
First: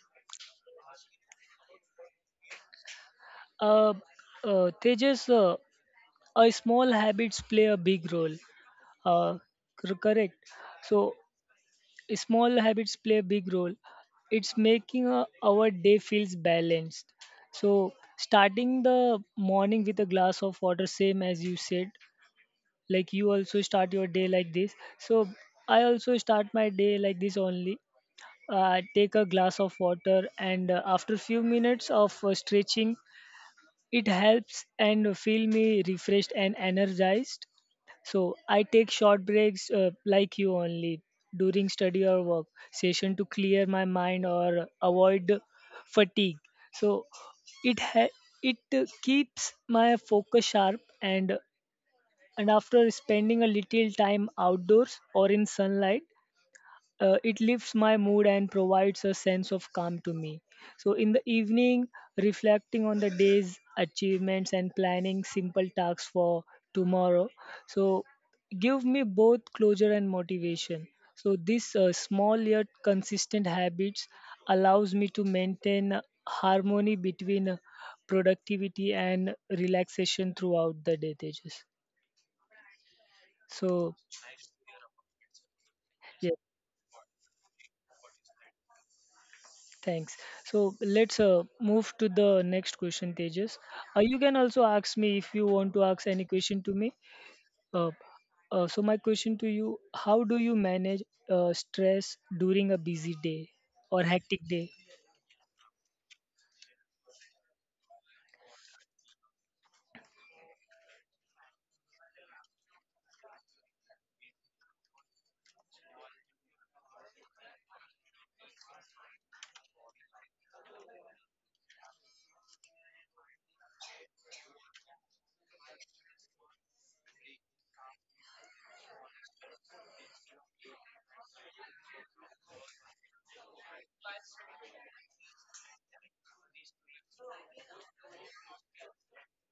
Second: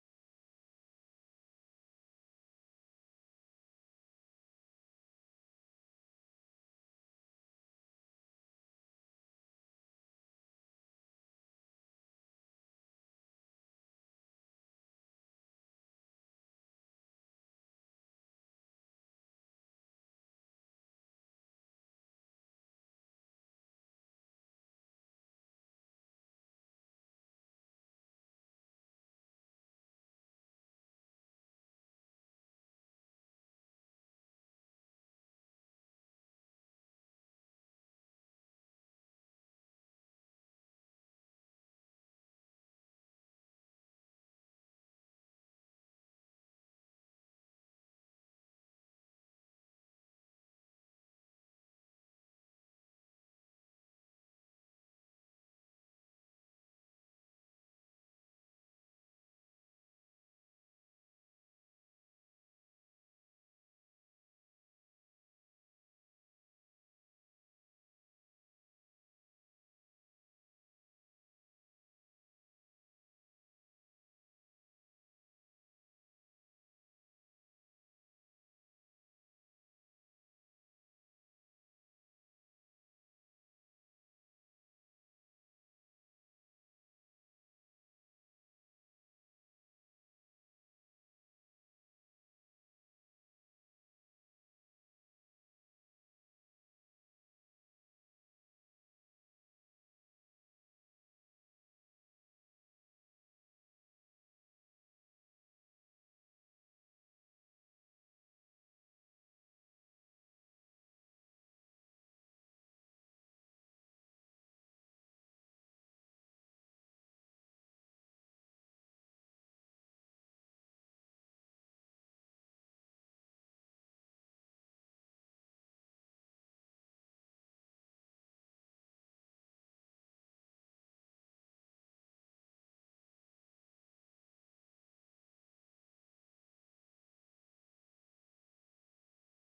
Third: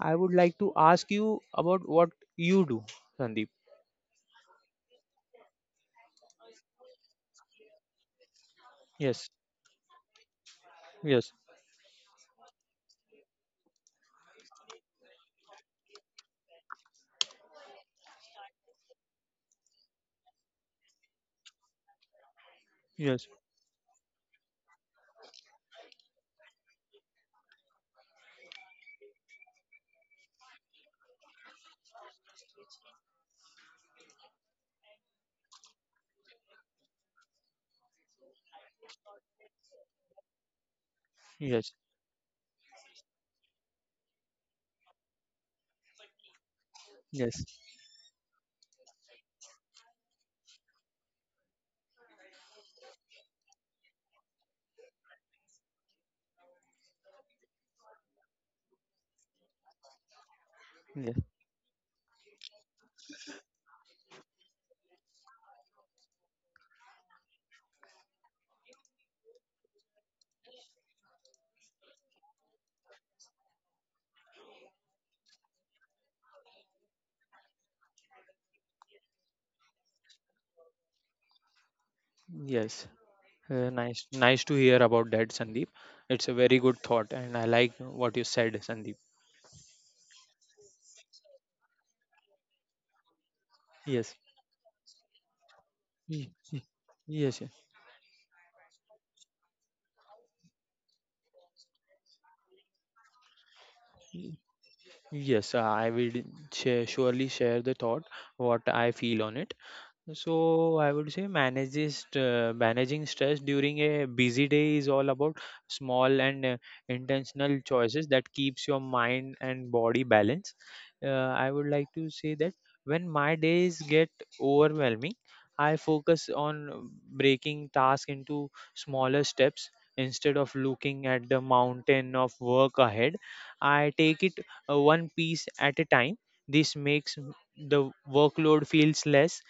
Speaker 2: I would like to ask you about what you do, Sandeep.
Speaker 1: Uh, Tejas, a small habits play a big role.
Speaker 2: Yes,
Speaker 1: Uh, Correct. So
Speaker 2: yes,
Speaker 1: small habits play a big role. It's making our day feels balanced. So starting the morning with a glass of water, same as you said, like
Speaker 2: yes,
Speaker 1: you also start your day like this. So I also start my day like this only. I take a glass of water and after few minutes of stretching, it helps and feel me refreshed and energized. So I take short breaks like you only during
Speaker 2: yes,
Speaker 1: study or work session to clear my mind or avoid fatigue. So
Speaker 2: yes,
Speaker 1: it ha- it keeps my focus sharp and after spending a little time outdoors or in sunlight, it lifts my mood and provides a sense of calm to me. So, in
Speaker 2: yes.
Speaker 1: the evening, reflecting on the day's achievements and planning simple tasks for tomorrow. So, give me both closure and motivation. So, this small yet consistent habits allows me to maintain harmony between productivity and relaxation throughout the day. Tejas.
Speaker 2: Yes,
Speaker 1: So,
Speaker 2: nice to hear about that, Sandeep. It's
Speaker 1: yeah.
Speaker 2: a very good thought, and I like what you said, Sandeep.
Speaker 1: Thanks. So let's move to the next question, Tejas.
Speaker 2: Yes,
Speaker 1: You can also ask me if you want to ask any
Speaker 2: Y-
Speaker 1: question
Speaker 2: y-
Speaker 1: to me.
Speaker 2: yes,
Speaker 1: Uh, so my question to you: how do you manage stress during a busy day or
Speaker 2: yes,
Speaker 1: hectic day?
Speaker 2: yes. I will surely share the thought what I feel on it. So I would say manages managing stress during a busy day is all about small and intentional choices that keeps your mind and body balanced. Uh, I would like to say that when my days get overwhelming, I focus on breaking tasks into smaller steps instead of looking at the mountain of work ahead. I take it one piece at a time. This makes the workload feels less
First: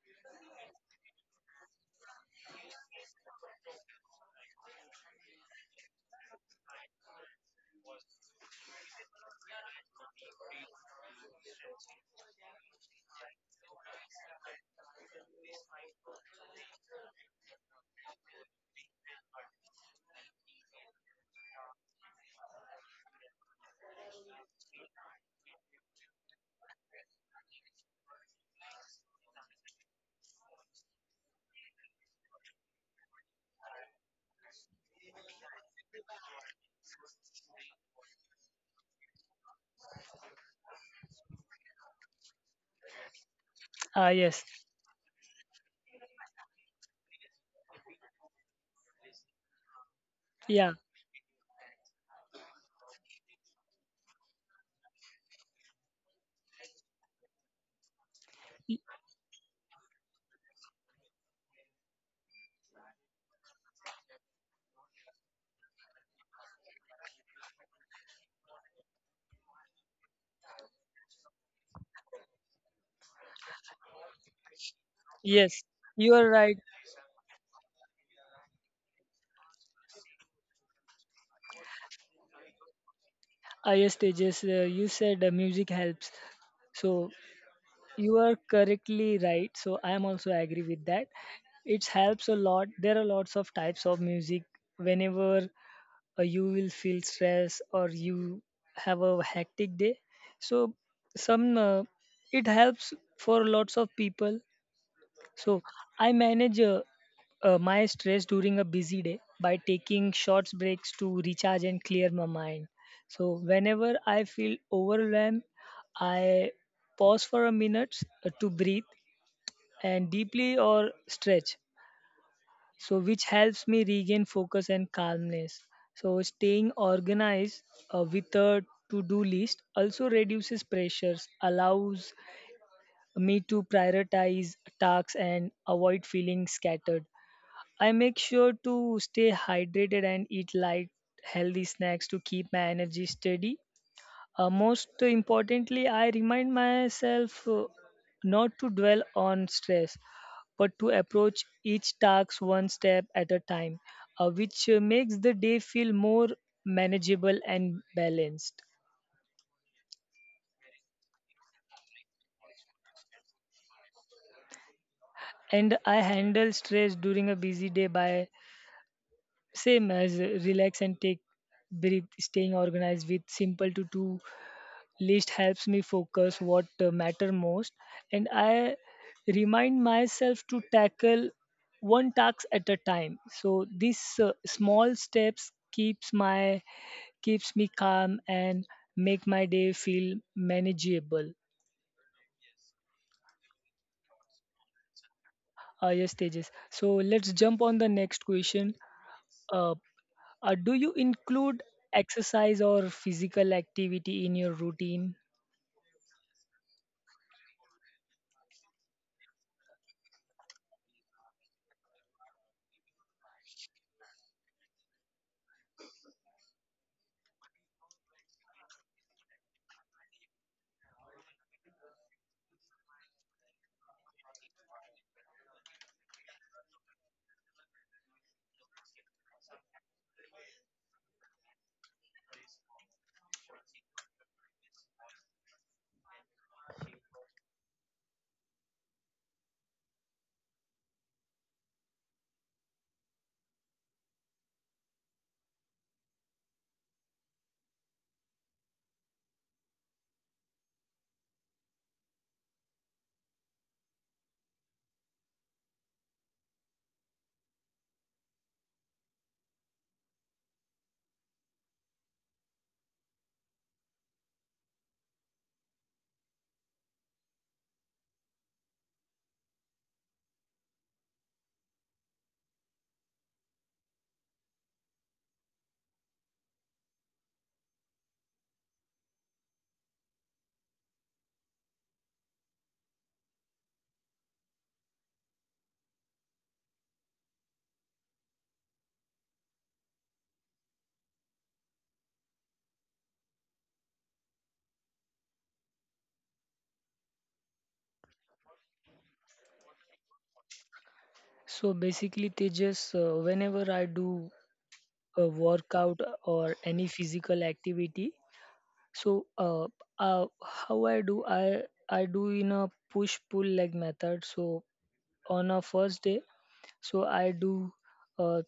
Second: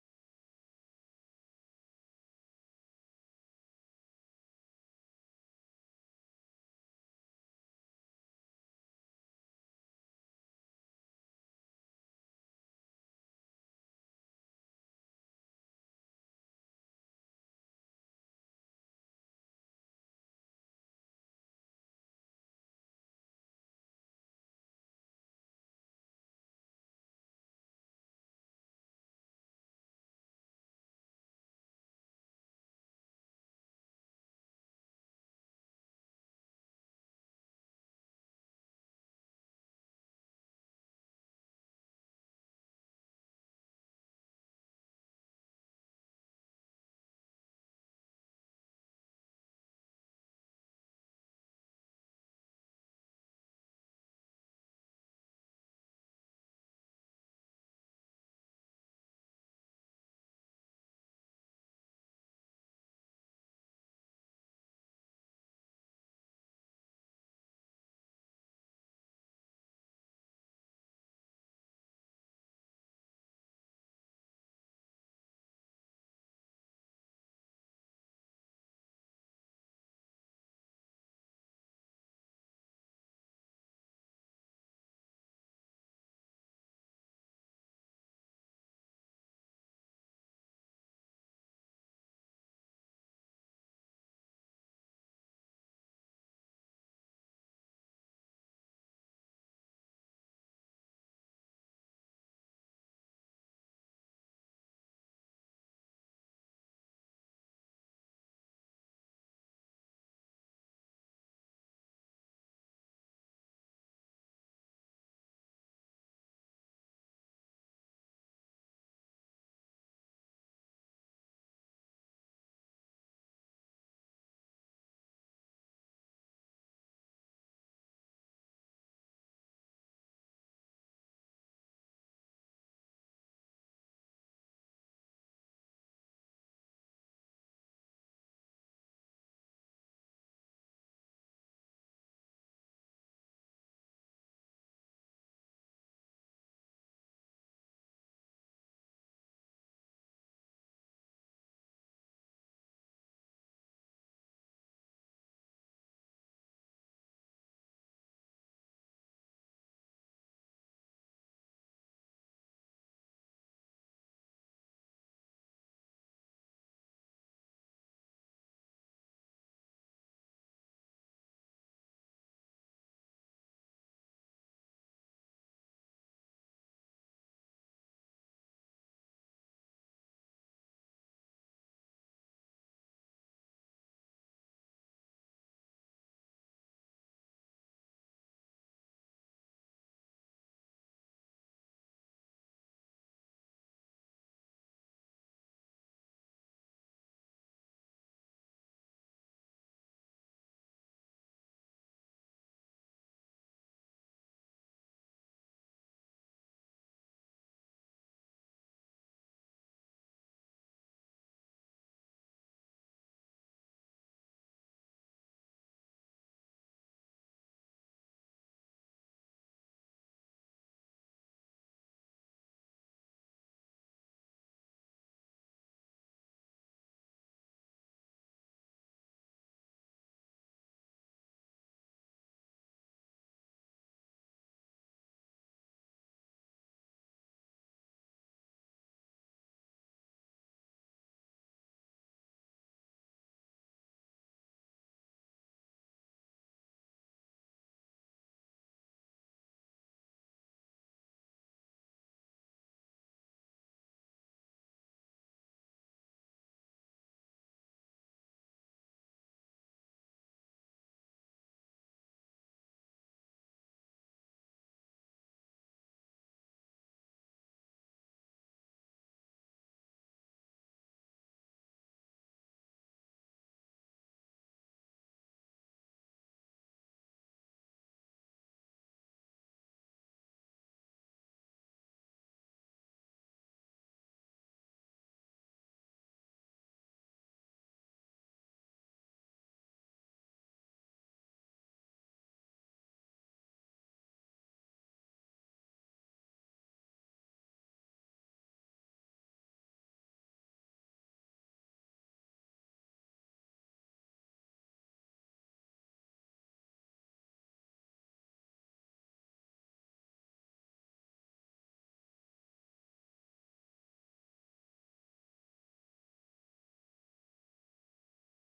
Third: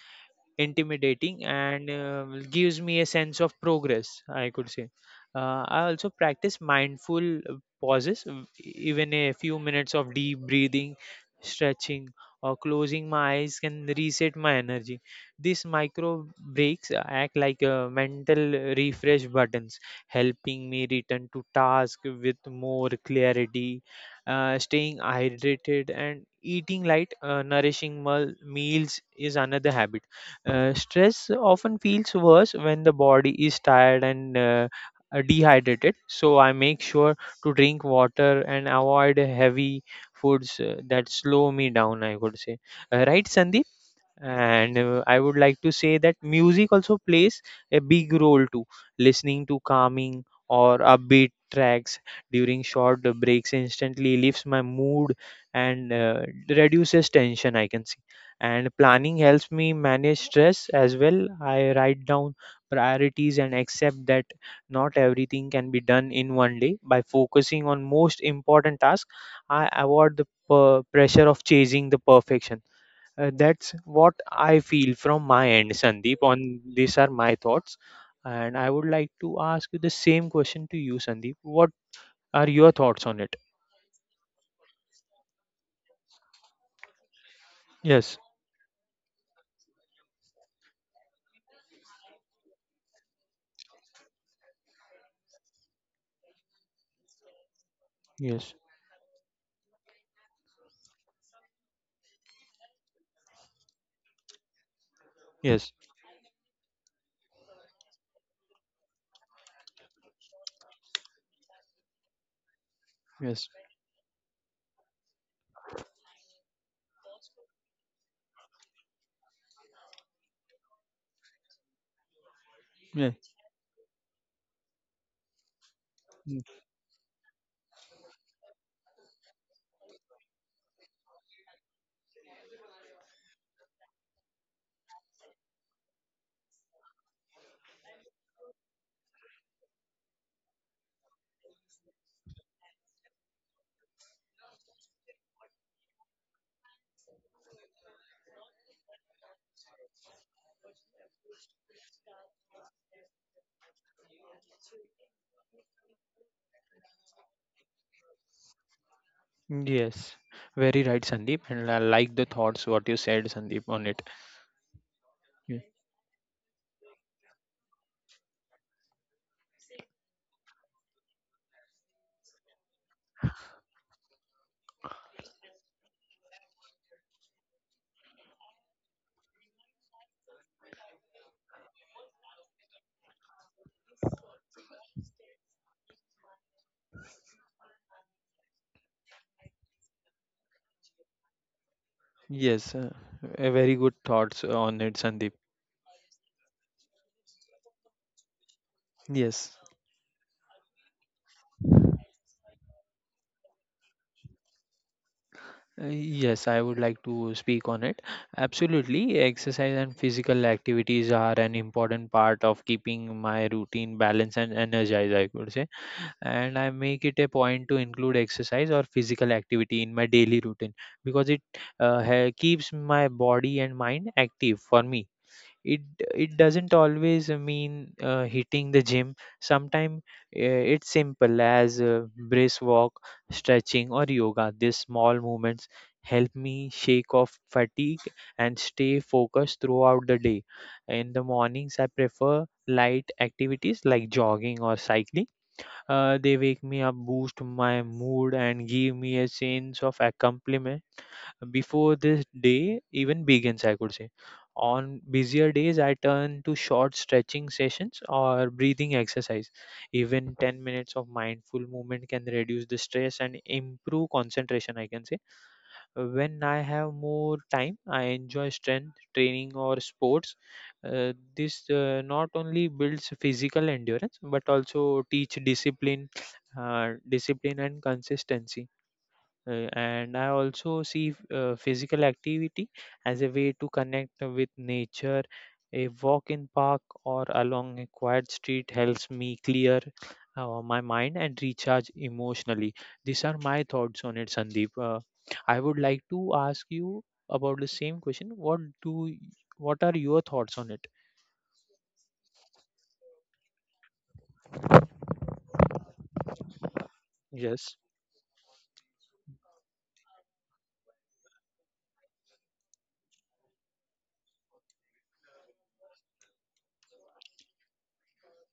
Speaker 2: intimidating and gives me a sense of progress, I could say. I also practice mindful pauses, even a few minutes of deep breathing, stretching, or closing my eyes can reset my energy. These micro breaks act like mental refresh buttons, helping me return to task with more clarity staying hydrated and eating light nourishing meals is another habit stress often feels worse when the body is tired and dehydrated. So I make sure to drink water and avoid heavy foods that slow me down, I would say. Right, Sandeep?
Speaker 1: Ah, yes,
Speaker 2: And I would like to say that music also plays a big role too, listening to calming
Speaker 1: yeah,
Speaker 2: or upbeat tracks during short breaks instantly lifts my mood and reduces tension, I can see. And
Speaker 1: Y-
Speaker 2: planning helps me manage stress as well. I write down priorities and accept that not everything can be done in one day. By focusing on most important tasks, I avoid the pressure of chasing the perfection. That's what I feel from my
Speaker 1: yes,
Speaker 2: end,
Speaker 1: you
Speaker 2: Sandeep.
Speaker 1: are right.
Speaker 2: On these are my thoughts, and I would like to ask you the same question to you, Sandeep. What are your thoughts on it?
Speaker 1: Ah, yes, Tejas, you said music helps. So
Speaker 2: Yes,
Speaker 1: you are correctly right so I am also agree with that. It helps a lot. There are lots of types of music. Whenever you will feel stress or you
Speaker 2: yes,
Speaker 1: have a hectic day, so some it helps for lots of people. So
Speaker 2: yes,
Speaker 1: I manage my stress during a busy day by taking short breaks to recharge and clear my mind. So
Speaker 2: yes,
Speaker 1: whenever I feel overwhelmed, I pause for a minute to breathe and deeply or stretch. So which helps me regain focus and calmness. So
Speaker 2: yes,
Speaker 1: staying organized with a to-do list also reduces pressures, allows me to prioritize tasks and avoid feeling scattered. I make sure to stay hydrated and eat light, healthy snacks to keep my energy steady. Most importantly, I remind myself not to dwell on stress, but to approach each task one step at a time, which makes the day feel more manageable and balanced.
Speaker 2: yes. Very right, Sandeep. And I like the thoughts what you said, Sandeep, on it. Ye-
Speaker 1: And I handle stress during a busy day by same as relax and take breathe, staying organized with simple to do list helps me focus what matter most and I remind myself to tackle one task at a time so these small steps keeps me calm and make my day feel manageable.
Speaker 2: Yes, a very good thoughts on it, Sandeep.
Speaker 1: Yes Tejas. So let's jump on the next question.
Speaker 2: Yes.
Speaker 1: uh, do you include exercise or physical activity in your routine?
Speaker 2: Yes, I would like to speak on it. Absolutely, exercise and physical activities are an important part of keeping my routine balanced and energized, I could say. And I make it a point to include exercise or physical activity in my daily routine because it keeps my body and mind active for me. It it doesn't always mean hitting the gym. Sometimes it's simple as brisk walk, stretching or yoga. These small movements help me shake off fatigue and stay focused throughout the day. In the mornings, I prefer light activities like jogging or cycling. They wake me up, boost my mood and give me a sense of accomplishment before this day even begins, I could say. On busier days, I turn to short stretching sessions or breathing exercise. Even 10 minutes of mindful movement can reduce the stress and improve concentration, I can say. When I have more time, I enjoy strength training or sports. This not only builds physical endurance but also teach discipline, discipline and consistency. And I also see physical activity as a way to connect with nature. A walk in park or along a quiet street helps me clear my mind and recharge emotionally. These are my thoughts on it, Sandeep. I would like to ask you about the same question. What are your thoughts on it?
Speaker 1: So basically, they just whenever I do a workout or any physical
Speaker 2: Yes.
Speaker 1: activity. So how I do in a push pull leg method. So on a first day, so I do uh,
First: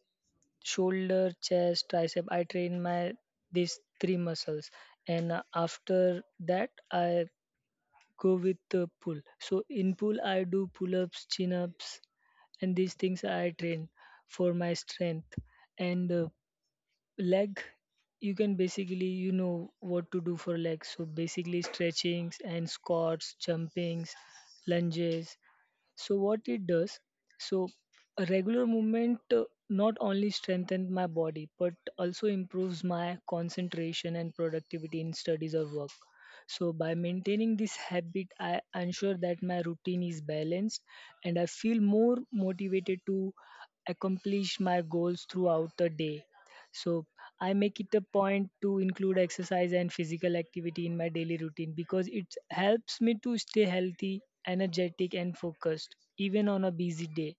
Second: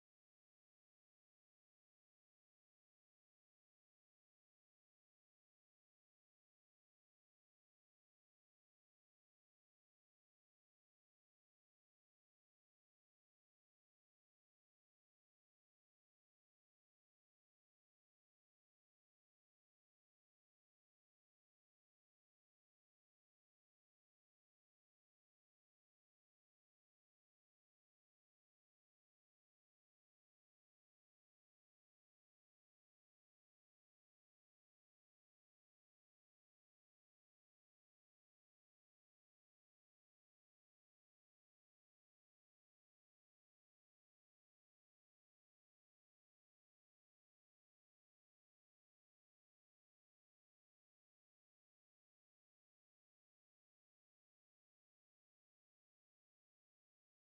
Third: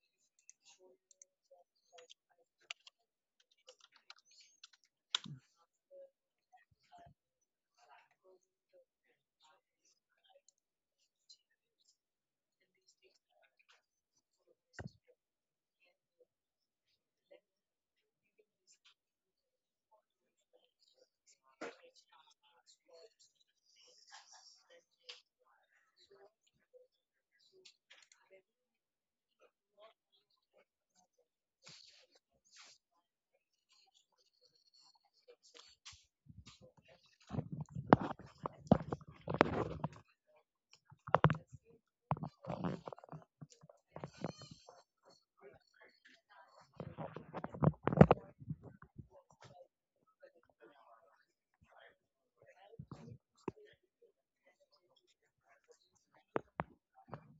Speaker 1: shoulder, chest, tricep. I train my these three muscles, and after that I go with the pull. So in pull I do pull ups, chin ups, and these things I train for my strength. And leg you can basically you know what to do for legs, so basically stretchings and squats, jumpings, lunges. So what it does so a regular movement not only strengthens my body but also improves my concentration and productivity in studies or work. So by maintaining this habit, I ensure that my routine is balanced and I feel more motivated to accomplish my goals throughout the day. So I make it a point to include exercise and physical activity in my daily routine because it helps me to stay healthy, energetic, and focused even on a busy day.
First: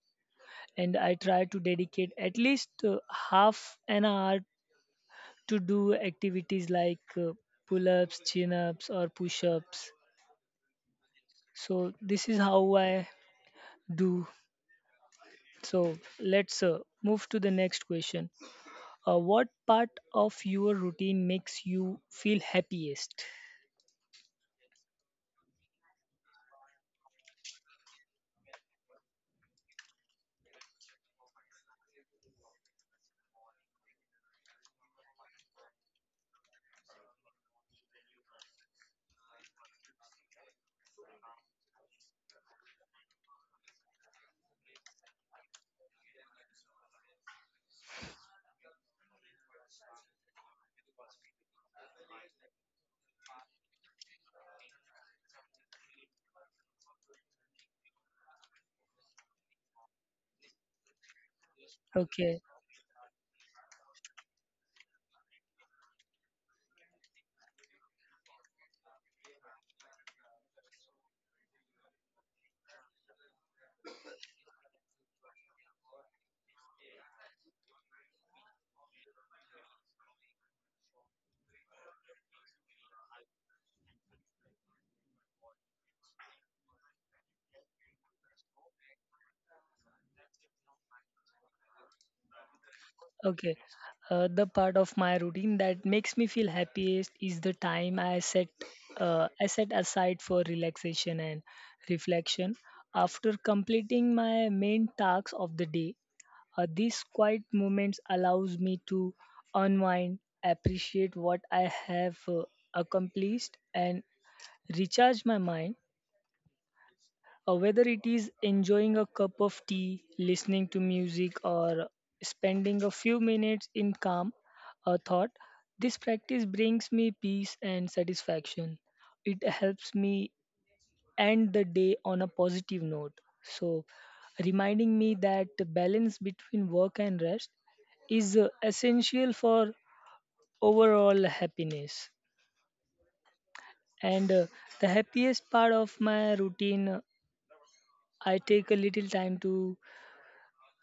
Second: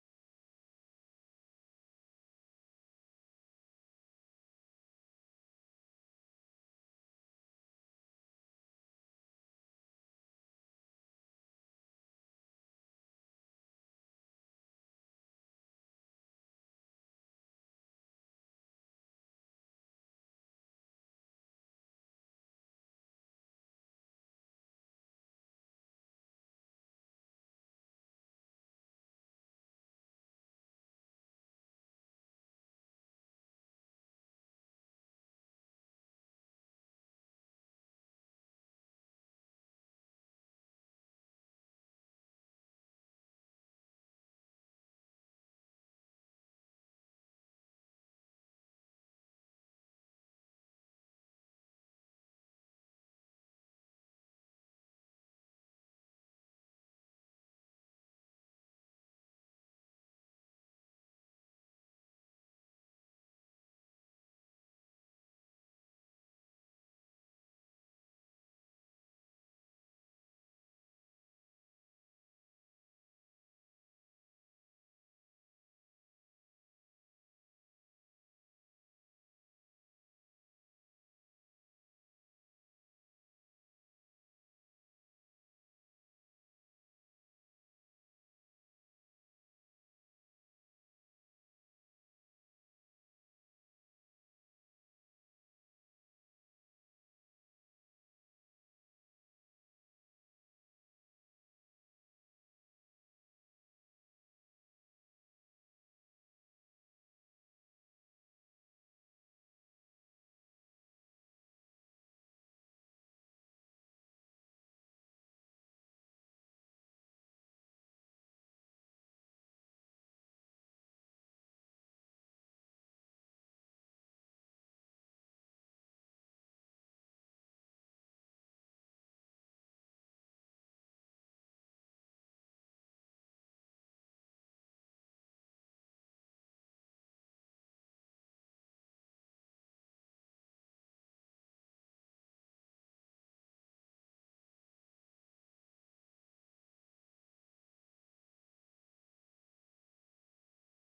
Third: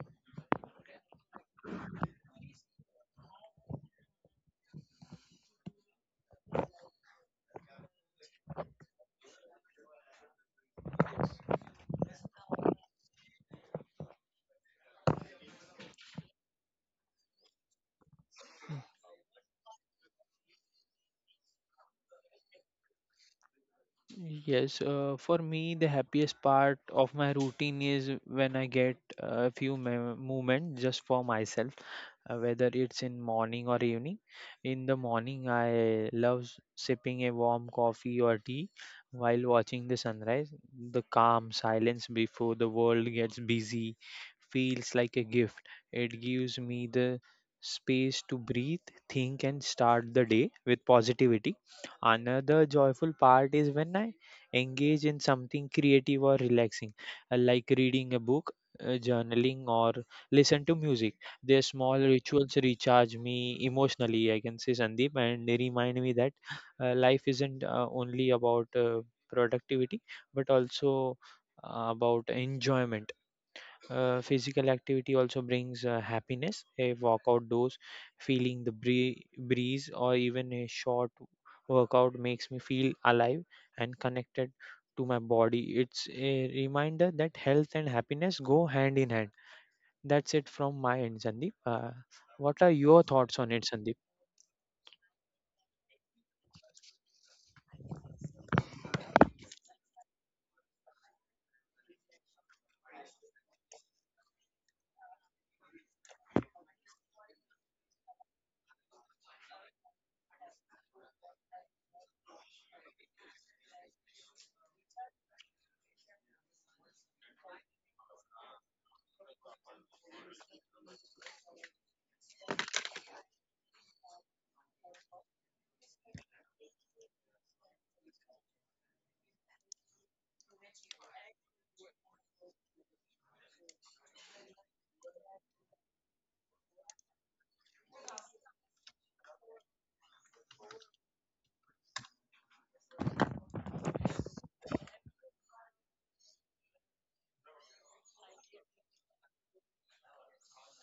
Speaker 1: And I try to dedicate at least half an hour to do activities like pull ups, chin ups, or push ups. So this is how I do. So let's move to the next question. What part of your routine makes you feel happiest?
Speaker 2: Yes, for me, the happiest part of my routine is when I get a few moments just for myself, whether it's in morning or evening. In the morning, I love sipping a warm coffee or tea while watching the sunrise. The calm silence before the world gets busy feels like a gift. It gives me the space to breathe, think, and start the day with positivity. Another joyful part is when I engage in something creative or relaxing, like reading a book, journaling, or listen to music. Their small
Speaker 1: Okay.
Speaker 2: rituals recharge me emotionally, I can say, Sandeep, and they remind me that life isn't only about productivity but also about enjoyment. Physical activity also brings happiness. A walk outdoors, feeling the breeze, or even a short workout makes me feel alive and connected to my body. It's a reminder that health and happiness go hand in hand. That's it from my end, Sandeep. What are your thoughts on
Speaker 1: Okay.
Speaker 2: it, Sandeep?
Speaker 1: The part of my routine that makes me feel happiest is the time I set aside for relaxation and reflection after completing my main tasks of the day. These quiet moments allows me to unwind, appreciate what I have accomplished, and recharge my mind. Whether it is enjoying a cup of tea, listening to music, or spending a few minutes in calm thought, this practice brings me peace and satisfaction. It helps me end the day on a positive note. So, reminding me that the balance between work and rest is essential for overall happiness. And the happiest part of my routine, I take a little time to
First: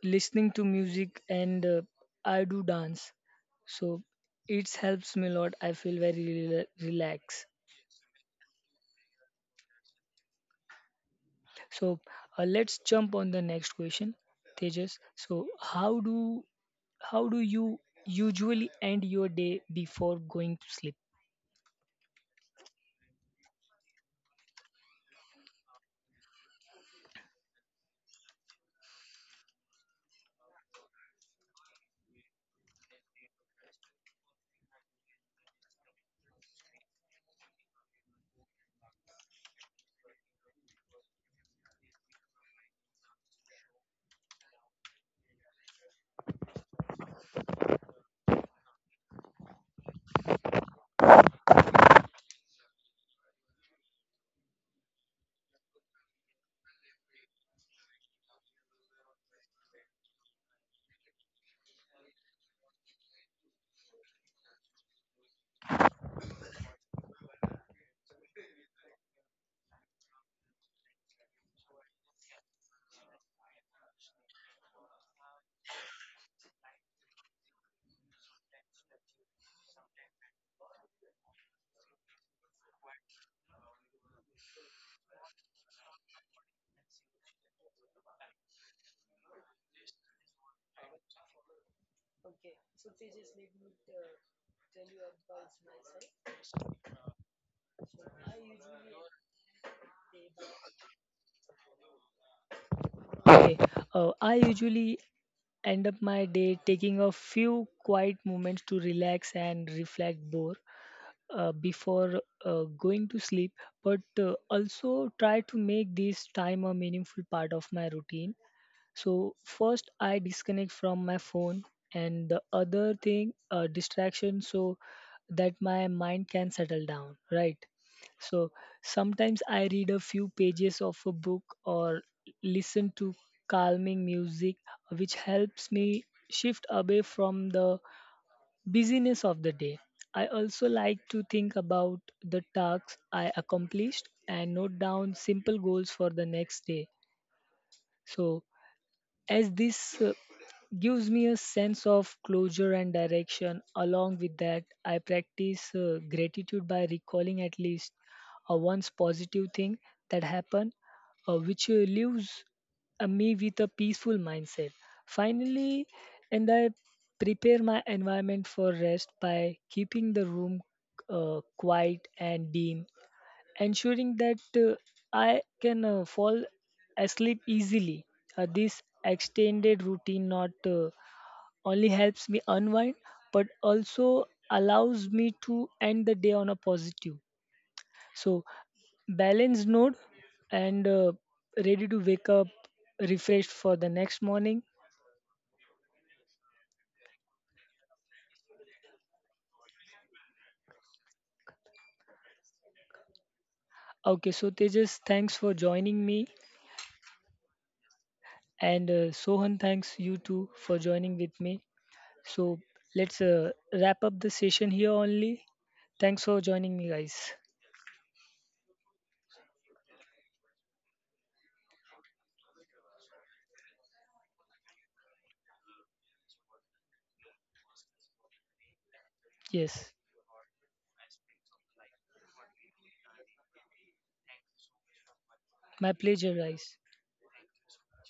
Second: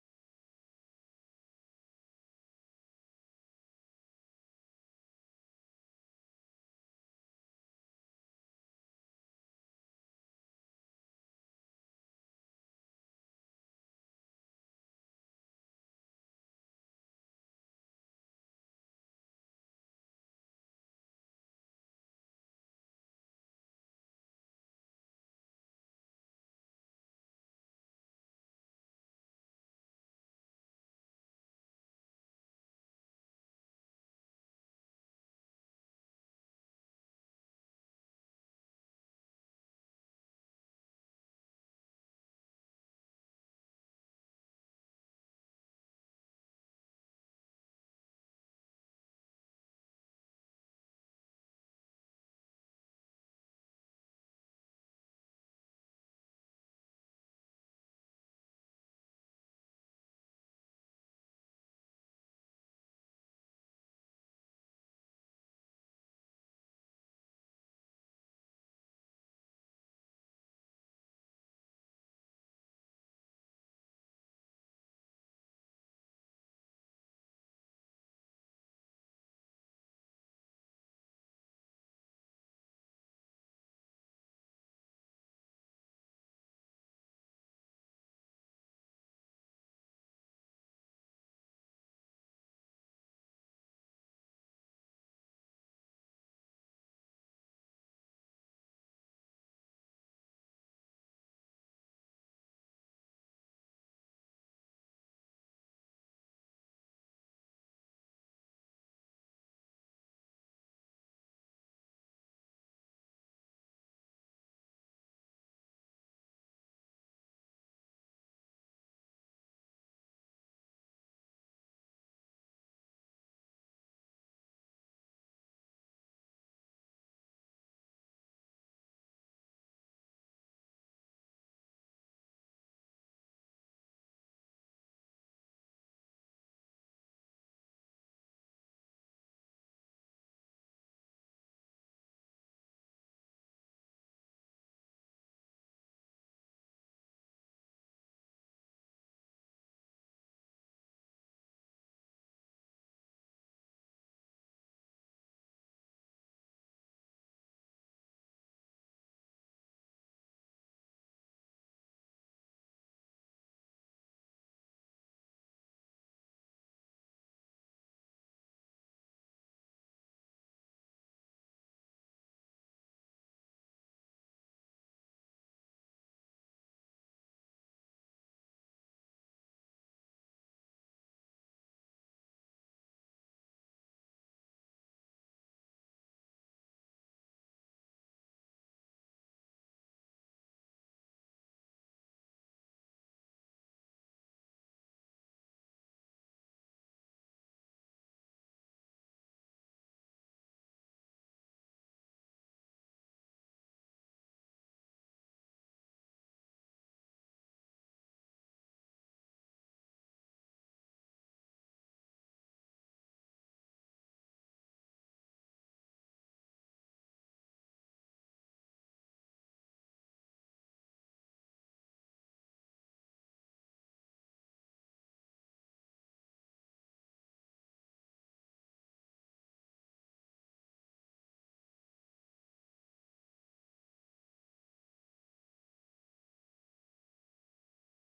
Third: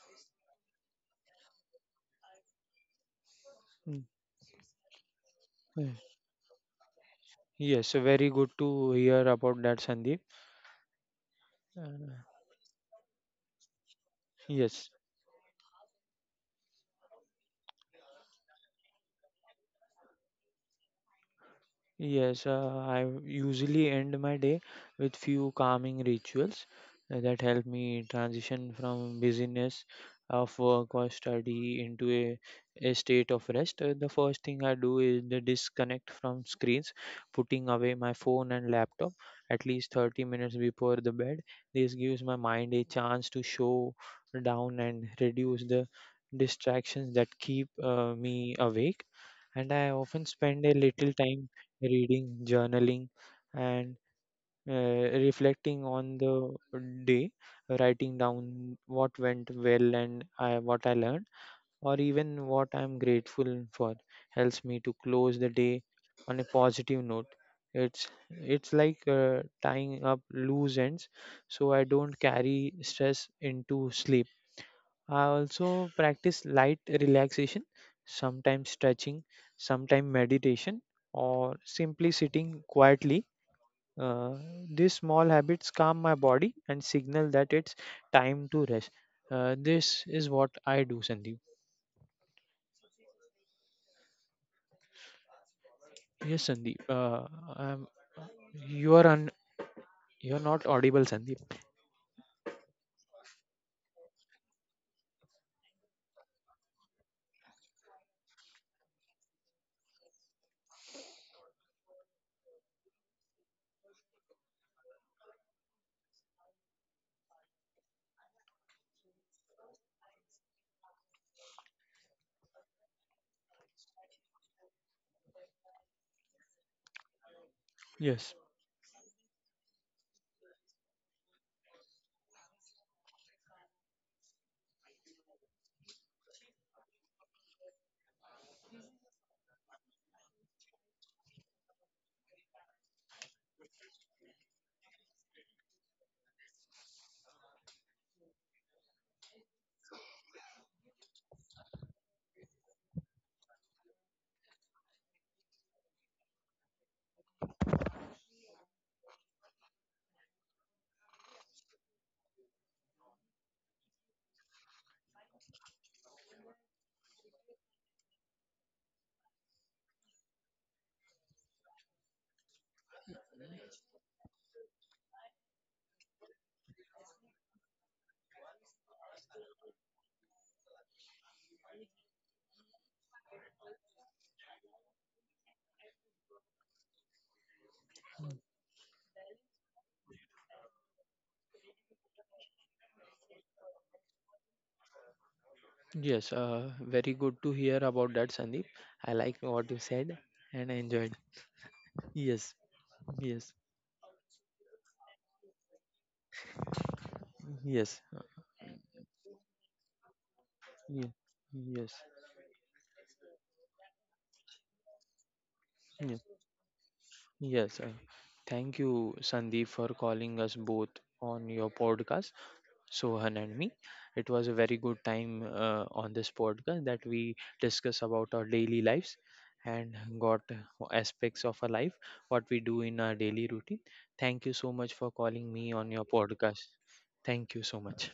Speaker 1: listening to music and I do dance. So
Speaker 2: Mm,
Speaker 1: it helps me a lot. I
Speaker 2: mm.
Speaker 1: feel very relaxed.
Speaker 2: Yes, very good to hear about that, Sandeep. Uh,
Speaker 1: So let's jump on the next question,
Speaker 2: yes.
Speaker 1: Tejas. So how do you usually end your day before going to sleep?
Speaker 2: Yes, I usually end my day with few calming rituals that help me transition from busyness of work or study into a state of rest. The first thing I do is the disconnect from screens, putting away my phone and laptop at least 30 minutes before the bed. This gives my mind a chance to show down and reduce the distractions that keep me awake. And I often spend a little time reading, journaling, and reflecting on the day, writing down what went well what I learned, or even what I'm grateful for, helps me to close the day on a positive note. It's like tying up loose ends, so I don't carry stress into sleep. I also practice light relaxation, sometimes stretching, sometimes meditation, or simply sitting quietly. Uh, these small habits calm my body and signal that it's time to rest. This is what I do, Sandeep. Yes, Sandeep. Um, you are un- you are not audible, Sandeep.
Speaker 1: Okay, I usually end up my day taking a few quiet moments to relax and reflect more, before going to sleep, but also try to make this time a meaningful part of my routine. So, first, I disconnect from my phone, and the other thing, distraction, so that my mind can settle down, right?
Speaker 2: Yes,
Speaker 1: So, sometimes I read a few pages of a book or listen to calming music, which helps me shift away from the busyness of the day. I also like to think about the tasks I accomplished and note down simple goals for the next day. So, as this gives me a sense of closure and direction. Along with that, I practice gratitude by recalling at least once positive thing that happened, which leaves me with a peaceful mindset. Finally, and I prepare my environment for rest by keeping the room quiet and dim, ensuring that I can fall asleep easily. This extended routine not only helps me unwind but also allows me to end the day on a positive. So, balanced node and ready to wake up refreshed for the next morning.
Speaker 2: yes, very good to hear about that, Sandeep. I like what you said and I enjoyed. Yes, yes,
Speaker 1: Okay, so Tejas, thanks for joining me,
Speaker 2: yes.
Speaker 1: and Sohan, thanks you too for
Speaker 2: Yeah,
Speaker 1: joining with me.
Speaker 2: yes,
Speaker 1: So let's wrap up the session here only.
Speaker 2: yeah,
Speaker 1: Thanks for joining me, guys.
Speaker 2: yes. Thank you, Sandeep, for calling us both on your podcast, Sohan and me. It was a very good time on this podcast that we discuss about our daily lives and
Speaker 1: Yes.
Speaker 2: got aspects of our life, what we do in our daily routine. Thank you so much for calling me on
Speaker 1: My
Speaker 2: your
Speaker 1: pleasure,
Speaker 2: podcast.
Speaker 1: guys.
Speaker 2: Thank you so much.